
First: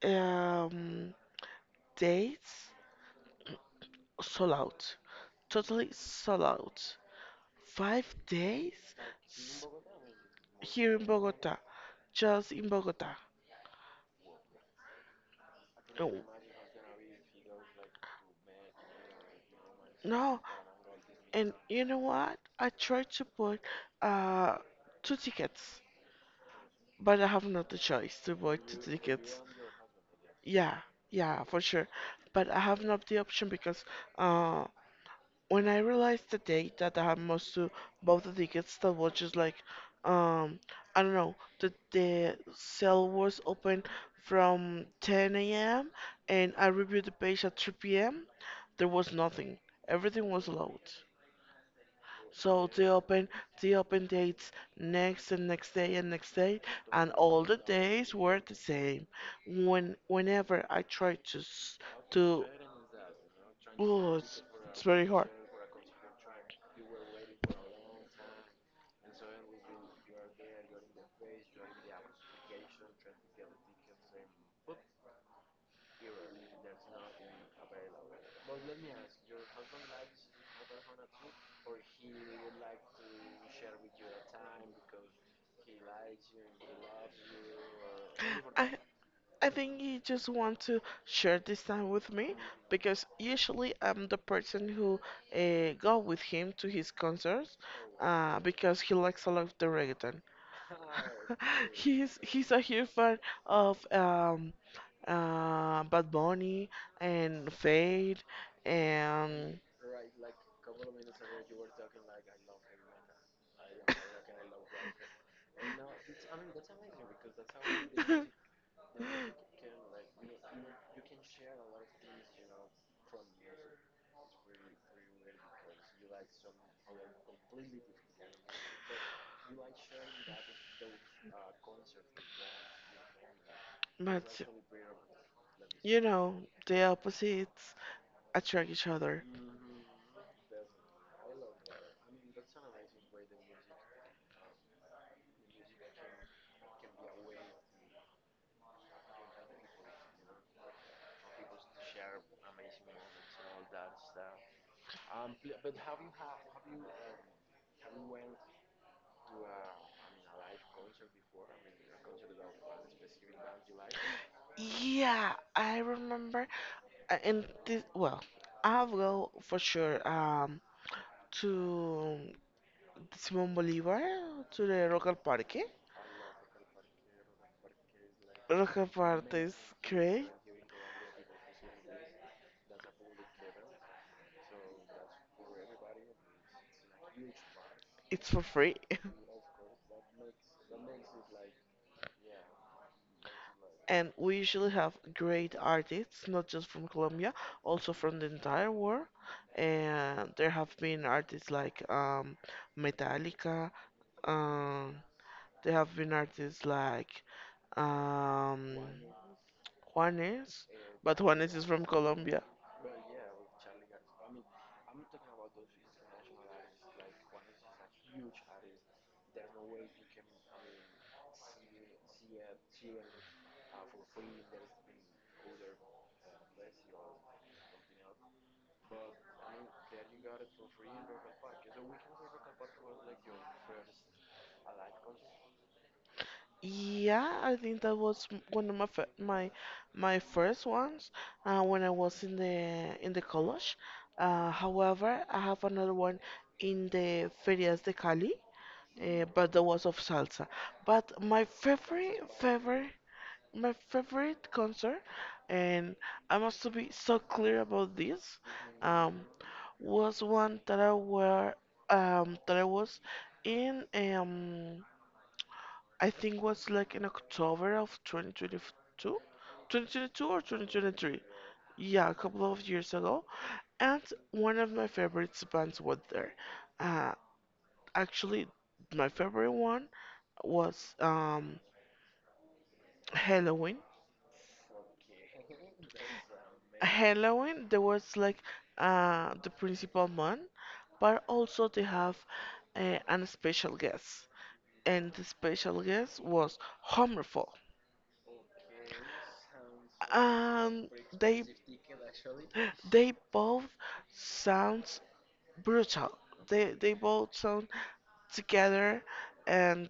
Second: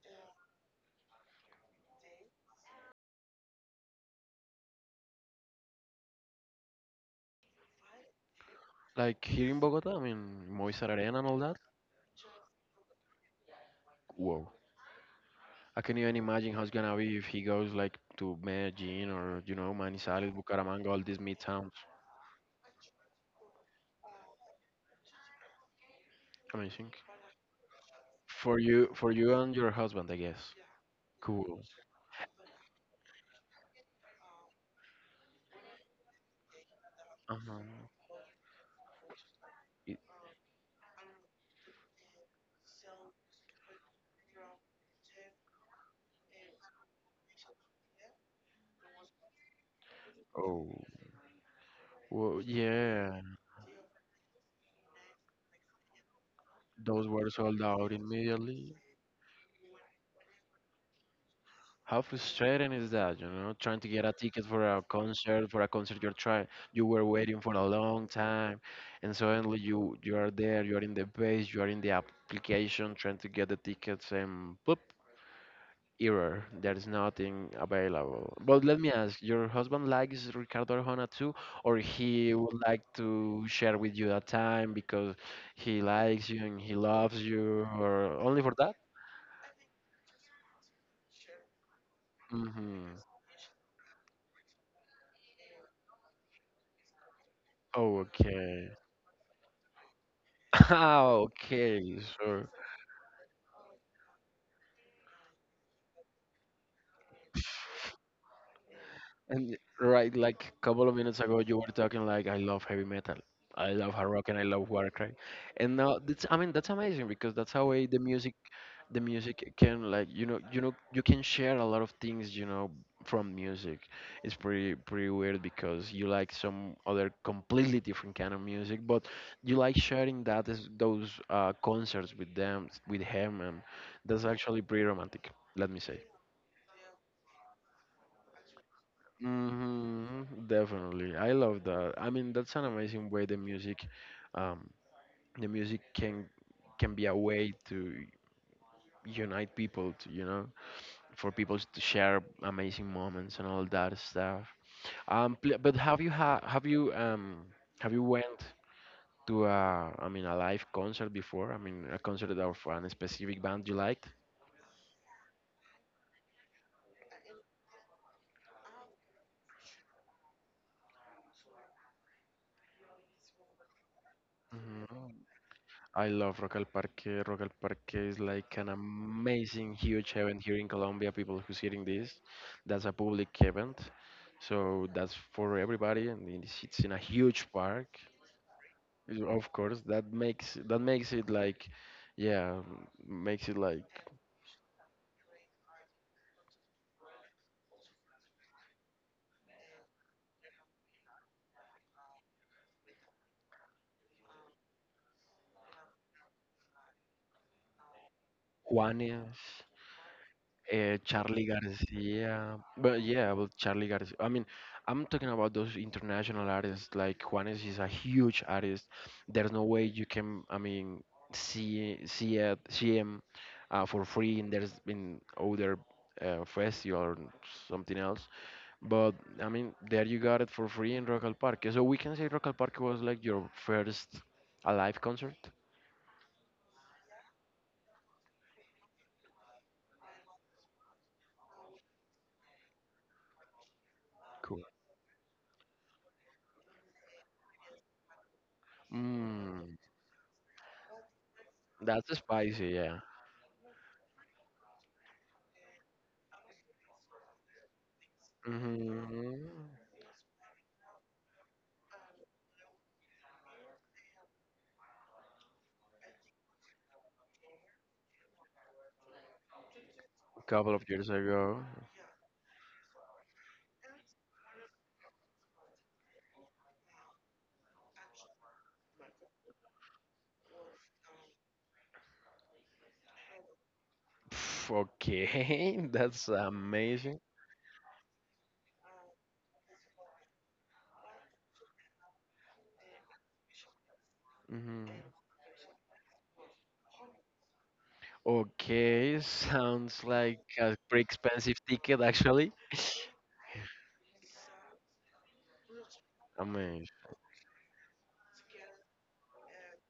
Speaker 2: Um, days sold out. Totally sold out. Five days.
Speaker 1: Like here in
Speaker 2: S-
Speaker 1: Bogota, I mean, Moisés
Speaker 2: Here in
Speaker 1: Arena and all that.
Speaker 2: Bogota. Just in Bogota.
Speaker 1: Whoa. I can
Speaker 2: Oh,
Speaker 1: even imagine how it's gonna be if he goes like to Medellin or you know Manizales,
Speaker 2: no,
Speaker 1: Bucaramanga, all these mid
Speaker 2: and
Speaker 1: towns.
Speaker 2: you know what? I tried to buy uh two tickets,
Speaker 1: Amazing
Speaker 2: but I have not the choice to buy two
Speaker 1: for you
Speaker 2: tickets.
Speaker 1: and your husband, I guess.
Speaker 2: Yeah, yeah,
Speaker 1: Cool.
Speaker 2: for sure. But I have not the option because uh when I realized the date that I had
Speaker 1: Uh-huh.
Speaker 2: most to both the tickets that was just like um I don't know, the sale was open from 10 a.m. and I reviewed the page at 3 p.m. There was nothing. Everything was
Speaker 1: Oh,
Speaker 2: loud.
Speaker 1: well,
Speaker 2: So
Speaker 1: yeah,
Speaker 2: they open dates next and next day and next day,
Speaker 1: those
Speaker 2: and
Speaker 1: were
Speaker 2: all the
Speaker 1: sold out
Speaker 2: days were the
Speaker 1: immediately.
Speaker 2: same. Whenever I tried to
Speaker 1: How
Speaker 2: to
Speaker 1: frustrating is that, you know, trying to get a
Speaker 2: oh,
Speaker 1: ticket
Speaker 2: it's very hard.
Speaker 1: for a concert you're trying, you were waiting for a long time, and suddenly you are there, you are in the base, you are in the application trying to get the tickets, and boop, error. There's nothing available. But let me ask, your husband likes Ricardo Arjona too, or he would like to share with you that time because he likes you and he loves you, or only for that?
Speaker 2: I I think he just want to share this time with me
Speaker 1: Mm-hmm.
Speaker 2: because usually I'm the person who go with him to his concerts
Speaker 1: Oh, okay.
Speaker 2: because he likes a lot of the reggaeton.
Speaker 1: Ah, okay,
Speaker 2: he's
Speaker 1: sure.
Speaker 2: he's a huge fan of Bad Bunny and Fade
Speaker 1: And
Speaker 2: and
Speaker 1: right, like a couple of minutes ago, you were talking like, I love heavy metal. I love hard rock and I love Warcry. And now, that's, I mean, that's amazing because that's how way the music can like you know you can share a lot of things you know from music. It's pretty weird because you like some other completely different kind of music but you like sharing that is those concerts with them with him, and that's
Speaker 2: but
Speaker 1: actually pretty romantic, let me say.
Speaker 2: you know, the opposites attract each other.
Speaker 1: Hmm, definitely I love that. I mean that's an amazing way um the music can be a way to unite people to you know for people to share amazing moments and all that stuff. But have you have you have you went to a I mean a live concert before? I mean a concert of a specific band you liked?
Speaker 2: Yeah, I remember. And this, well, I'll go for sure to Simon Bolivar, to the local
Speaker 1: Mhm.
Speaker 2: parque.
Speaker 1: I love Rock al Parque. Rock al Parque is like an
Speaker 2: Local park is
Speaker 1: amazing, huge
Speaker 2: great.
Speaker 1: event here in Colombia. People who's hearing this, that's a public event, so that's for everybody, and it's in a huge park.
Speaker 2: It's for free.
Speaker 1: Of course, that makes it like, yeah, makes it like
Speaker 2: And we usually have great artists, not just from Colombia, also from the entire world. And there have been artists like Metallica. Um, there have been artists like um,
Speaker 1: Juanes,
Speaker 2: Juanes. But
Speaker 1: Charlie
Speaker 2: Juanes is from Colombia.
Speaker 1: Garcia. But yeah, well, Charlie Garcia. I mean, I'm talking about those international artists. Like Juanes is a huge artist. There's no way you can, I mean, see him for free. And there's been other festival or something else. But I mean, there you got it for free in Rock al Parque. So we can say Rock al Parque was like your first alive concert.
Speaker 2: Yeah, I think that was m- one of my fir- my first ones when I was in the college.
Speaker 1: Cool.
Speaker 2: However, I have another one in the Ferias de Cali, but that
Speaker 1: Mm,
Speaker 2: was of salsa. But my
Speaker 1: that's
Speaker 2: favorite
Speaker 1: spicy,
Speaker 2: favorite
Speaker 1: yeah.
Speaker 2: my favorite concert, and I must to be so clear about this, um,
Speaker 1: Hmm.
Speaker 2: was one that I were that I was in. I think was like in October of 2022
Speaker 1: A
Speaker 2: or
Speaker 1: couple of years
Speaker 2: 2023.
Speaker 1: ago.
Speaker 2: Yeah, a couple of years ago. And one of my favorite bands was there. Uh, Actually, my favorite one was Halloween.
Speaker 1: Pff, okay, that's amazing.
Speaker 2: Halloween, there was like the principal man, but also they have an special guest.
Speaker 1: Hmm.
Speaker 2: And the special guest was Hammerfall.
Speaker 1: Okay, sounds like a
Speaker 2: Um,
Speaker 1: pretty
Speaker 2: they
Speaker 1: expensive ticket, actually.
Speaker 2: they both sounds brutal. They
Speaker 1: Amazing.
Speaker 2: they both sound together, and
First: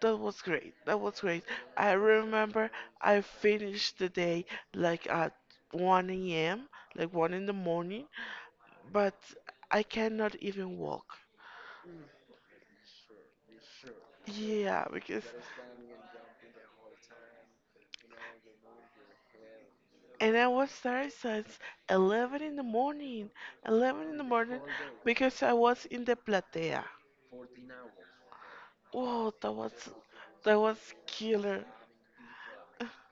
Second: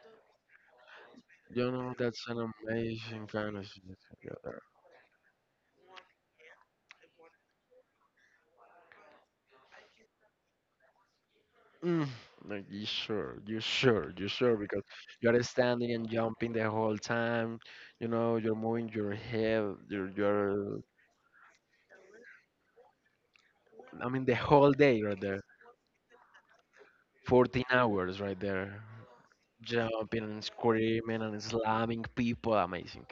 Speaker 2: that was great. That was great.
Speaker 1: You
Speaker 2: I
Speaker 1: know, that's an
Speaker 2: remember I
Speaker 1: amazing fantasy.
Speaker 2: finished the day like at 1 a.m., like 1 in the morning, but I cannot even walk.
Speaker 1: Mm, like, you sure, you sure, you sure, because
Speaker 2: Yeah, because
Speaker 1: you're standing and jumping the whole time. You know, you're moving your head. You're,
Speaker 2: and I
Speaker 1: you're.
Speaker 2: was there since 11 in the morning.
Speaker 1: I
Speaker 2: 11 in the
Speaker 1: mean, the
Speaker 2: morning
Speaker 1: whole day right there,
Speaker 2: because I was in the platea.
Speaker 1: 14 hours right there,
Speaker 2: Oh,
Speaker 1: jumping and
Speaker 2: that was
Speaker 1: screaming and
Speaker 2: killer.
Speaker 1: slamming people. Amazing.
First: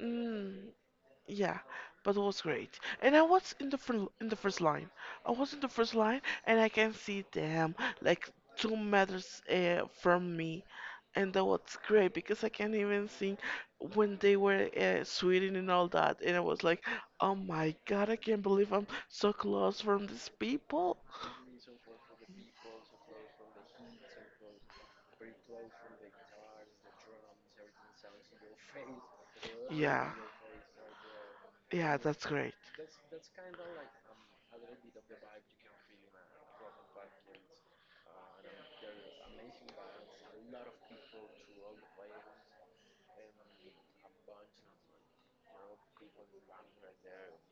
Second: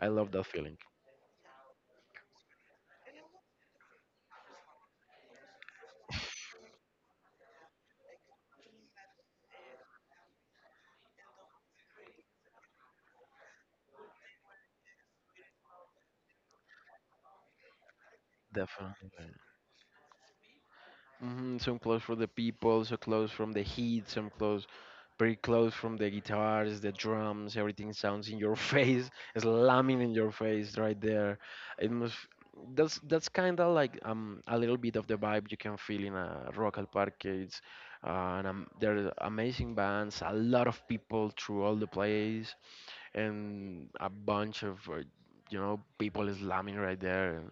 Speaker 1: I love that
Speaker 2: Mm.
Speaker 1: feeling.
Speaker 2: Yeah, but it was great. And I was in the first line. I was in the first line, and I can see them like 2 meters from me, and that was great because I can't even see when they were sweating and all that. And I was like, oh my god, I can't believe I'm so
Speaker 1: Definitely.
Speaker 2: close from these people.
Speaker 1: Mm-hmm, some clothes for the people, so clothes from the heat, some clothes pretty close from the guitars, the drums, everything sounds in your face, slamming
Speaker 2: Yeah,
Speaker 1: in your face right there. It
Speaker 2: yeah,
Speaker 1: must
Speaker 2: that's great.
Speaker 1: that's kind of like a little bit of the vibe you can feel in a rock al parque. It's and there are amazing bands, a lot of people through all the place, and a bunch of you know people slamming right there.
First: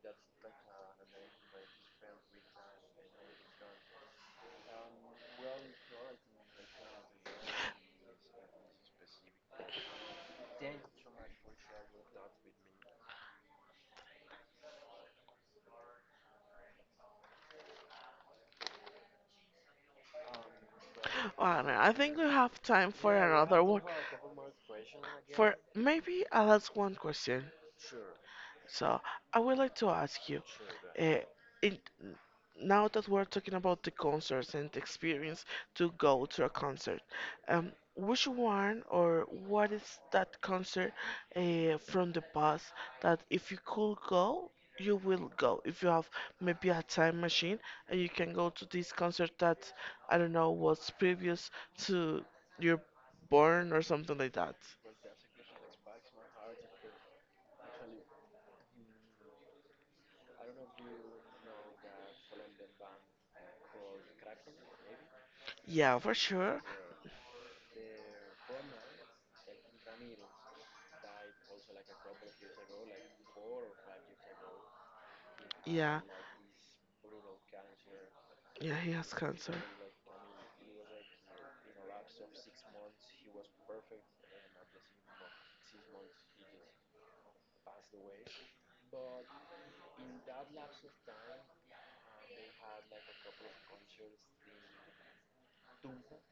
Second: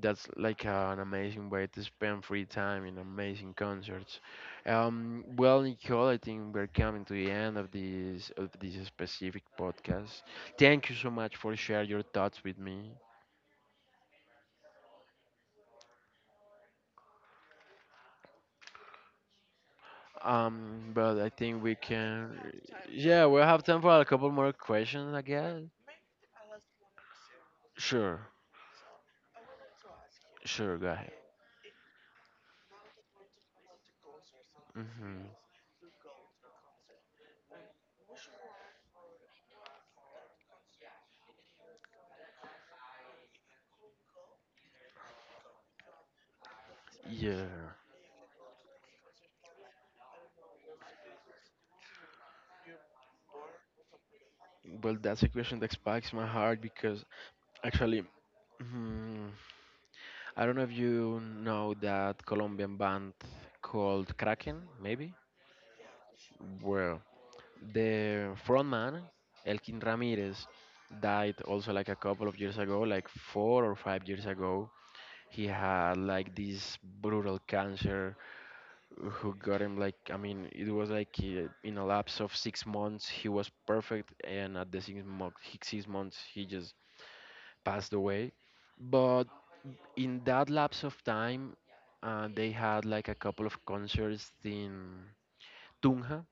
Speaker 1: That's like an amazing way to spend free time in amazing concerts. Well, Nicole, I think we're coming to the end of this specific podcast. Thank you so much for sharing your thoughts with me. But I think
Speaker 2: Well, I think we have time for
Speaker 1: yeah, we'll
Speaker 2: another
Speaker 1: have
Speaker 2: one.
Speaker 1: time for a couple more questions, I
Speaker 2: For
Speaker 1: guess.
Speaker 2: maybe I'll ask one question.
Speaker 1: Sure,
Speaker 2: So I would like to ask you,
Speaker 1: sure, go ahead.
Speaker 2: uh, in, now that we're talking about the concerts and the
Speaker 1: Hmm
Speaker 2: experience to go to a concert, which one or what is that concert from the past that if you could go, you will go? If you have maybe a time
Speaker 1: Yeah.
Speaker 2: machine and you can go to this concert that, I don't know, was previous to your born or something like that.
Speaker 1: Well, that's a question that spikes my heart because actually, mhm, I don't know if you know that Colombian band called Kraken, maybe.
Speaker 2: Yeah, for sure.
Speaker 1: Well, the frontman, Elkin Ramirez, died also like a couple of years ago, like 4 or 5 years ago. He had
Speaker 2: Yeah.
Speaker 1: like this brutal cancer
Speaker 2: Yeah, he has
Speaker 1: who
Speaker 2: cancer.
Speaker 1: got him I mean, it was like in a lapse of 6 months, he was perfect, and at the 6 months, he just passed away. But in that lapse of time, they had like a couple of concerts in Tunja,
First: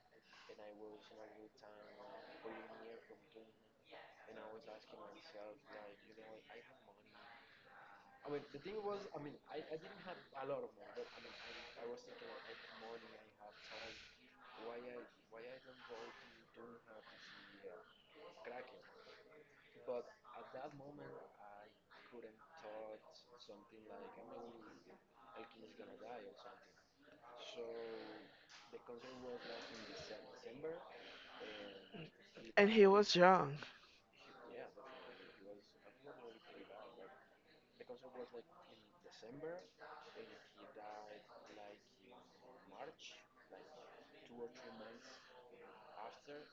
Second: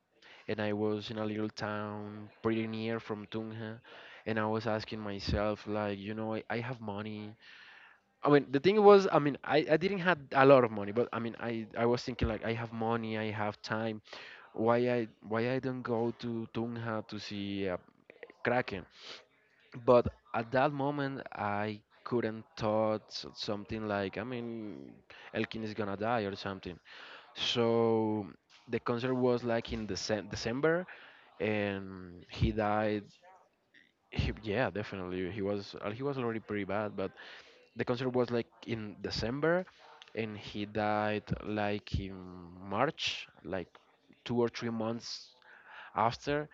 Speaker 1: and I was in a little town pretty near from Tunja, and I was asking myself, I have money. I mean, the thing was, I mean, I didn't have a lot of money, but I mean, I was thinking like, I have money, I have time. Why I don't go to Tunja to see a Kraken? But at that moment I couldn't thought something like, I mean, Elkin is gonna die or something. So the concert was like in December and he
Speaker 2: And he
Speaker 1: died.
Speaker 2: was young.
Speaker 1: He, yeah, definitely he was already pretty bad, but the concert was like in December and he died like in March, like 2 or 3 months after.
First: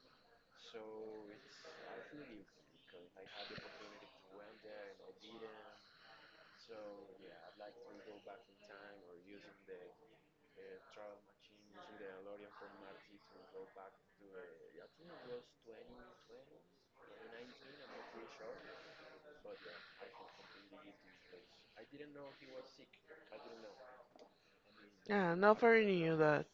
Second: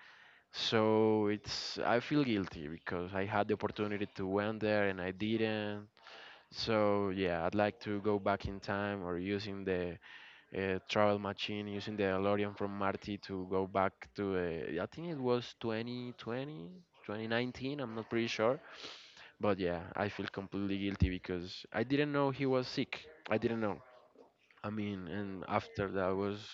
Speaker 1: So it's, I feel guilty because I had the opportunity to went there and I didn't. So yeah, I'd like to go back in time or using the travel machine, using the DeLorean from Marty to go back to I think it was 2020, 2019. I'm not pretty sure, but yeah, I feel completely guilty because I didn't know he was sick. I didn't know. I mean,
Speaker 2: Yeah,
Speaker 1: and
Speaker 2: nobody
Speaker 1: after
Speaker 2: knew
Speaker 1: that was.
Speaker 2: that.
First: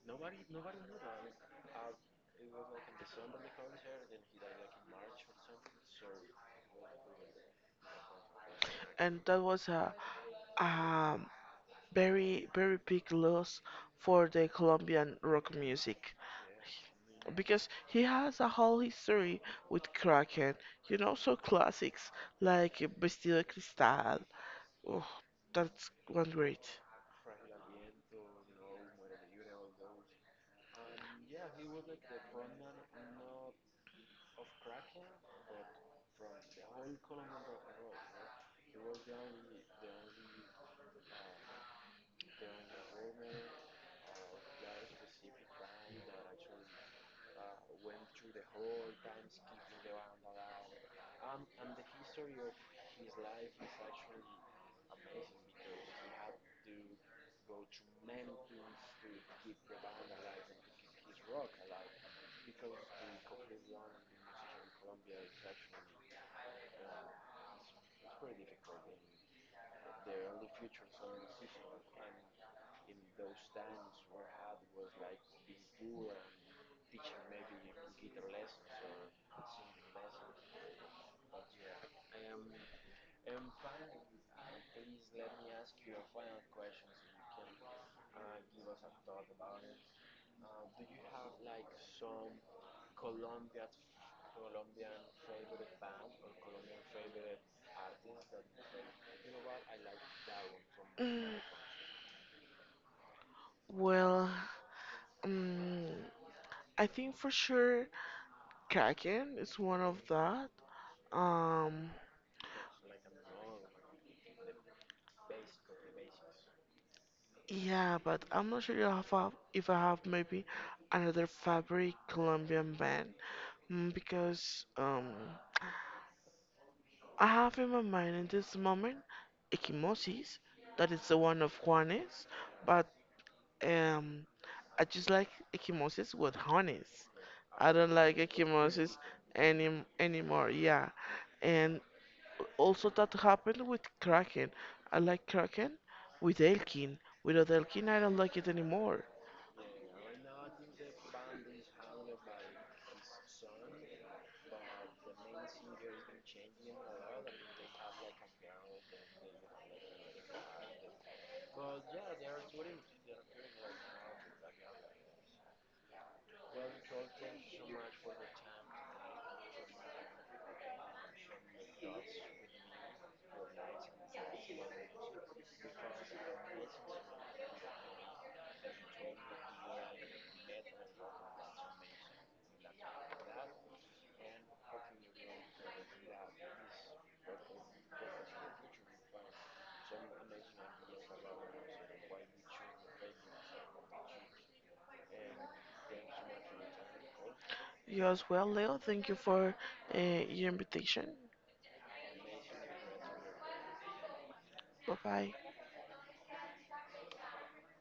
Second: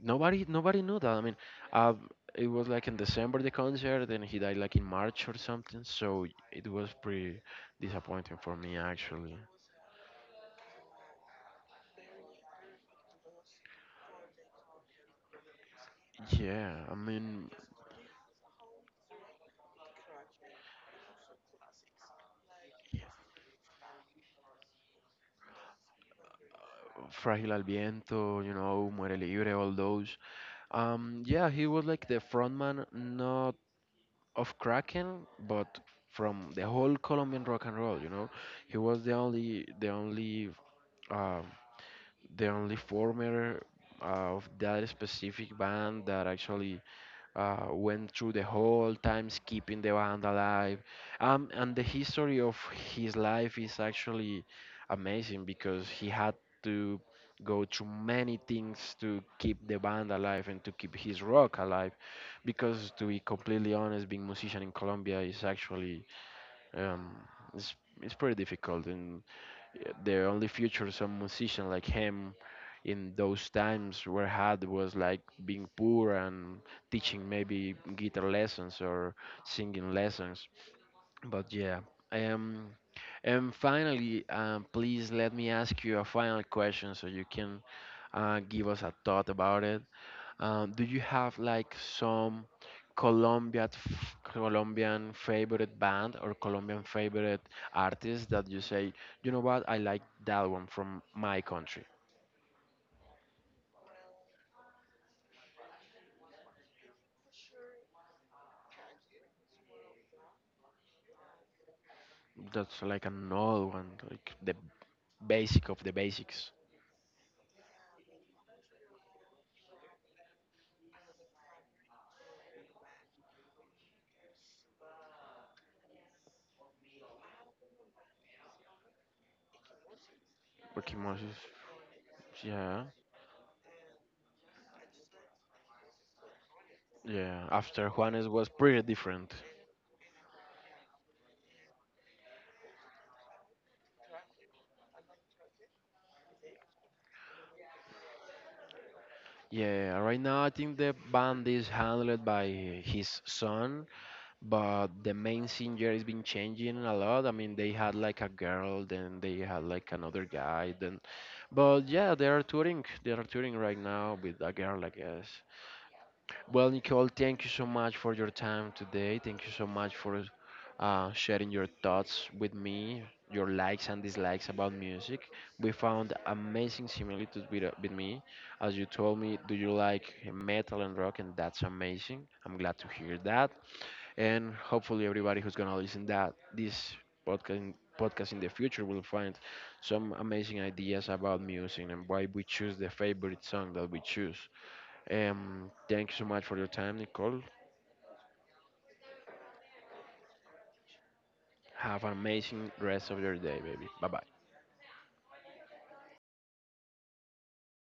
Speaker 1: Nobody, nobody knew that. I mean, uh, it was like in December the concert, and he died like in March or something. So it was pretty disappointing for me
Speaker 2: And
Speaker 1: actually.
Speaker 2: that was a um, very, very big loss for the Colombian rock music.
Speaker 1: Yeah, I mean,
Speaker 2: Because he has a whole history with Kraken. You know, so classics like Vestido de Cristal. Oh, that's one great.
Speaker 1: Frágil al Viento, you know, Muere Libre, all those. Yeah, he was like the frontman, not of Kraken, but from the whole Colombian rock and roll. You know, he was uh, the only former of that specific band that actually went through the whole times keeping the band alive. And the history of his life is actually amazing because he had to go through many things to keep the band alive and to keep his rock alive. Because to be completely honest, being musician in Colombia is actually um, it's, it's pretty difficult. And yeah, the only future some musician like him in those times were had was like being poor and teaching maybe guitar lessons or singing lessons. But yeah. Um, and finally, um, please let me ask you a final question so you can give us a thought about it. Do you have like some Colombian favorite band or Colombian favorite artist that you say, you know what, I like that one from my
Speaker 2: Mm,
Speaker 1: country?
Speaker 2: Well, Mm, I think for sure Kraken is one of that. Um,
Speaker 1: That's like an old one, like the basic of the basics.
Speaker 2: yeah, but I'm not sure if I have maybe another favorite Colombian band mm, because I have in my mind in this moment Equimosis, that
Speaker 1: Ricky
Speaker 2: is the
Speaker 1: Moses.
Speaker 2: one of Juanes,
Speaker 1: Yeah,
Speaker 2: but um, I just like Equimosis with Juanes.
Speaker 1: yeah.
Speaker 2: I
Speaker 1: After
Speaker 2: don't like
Speaker 1: Juanes was pretty
Speaker 2: Equimosis
Speaker 1: different.
Speaker 2: any anymore. Yeah, and also that happened with Kraken. I like Kraken with Elkin. Without Elkin, I don't like it anymore.
Speaker 1: Yeah, right now I think the band is handled by his son, but the main singer has been changing a lot. I mean, they had like a girl, then they had like another guy, then. But yeah, they are touring. They are touring right now with a girl, I guess. Well, Nicole, thank you so much for your time today. Thank you so much for sharing your thoughts with me, your likes and dislikes about music. We found amazing similitudes with me. As you told me, do you like metal and rock? And that's amazing. I'm glad to hear that, and hopefully everybody who's gonna listen that this podcast in the future will find some amazing ideas about music and why we choose the favorite song that we choose. Thank you so much for your time, Nicole.
Speaker 2: You as well, Leo. Thank you for your invitation.
Speaker 1: Have an amazing rest of your day, baby. Bye bye.
Speaker 2: Bye bye.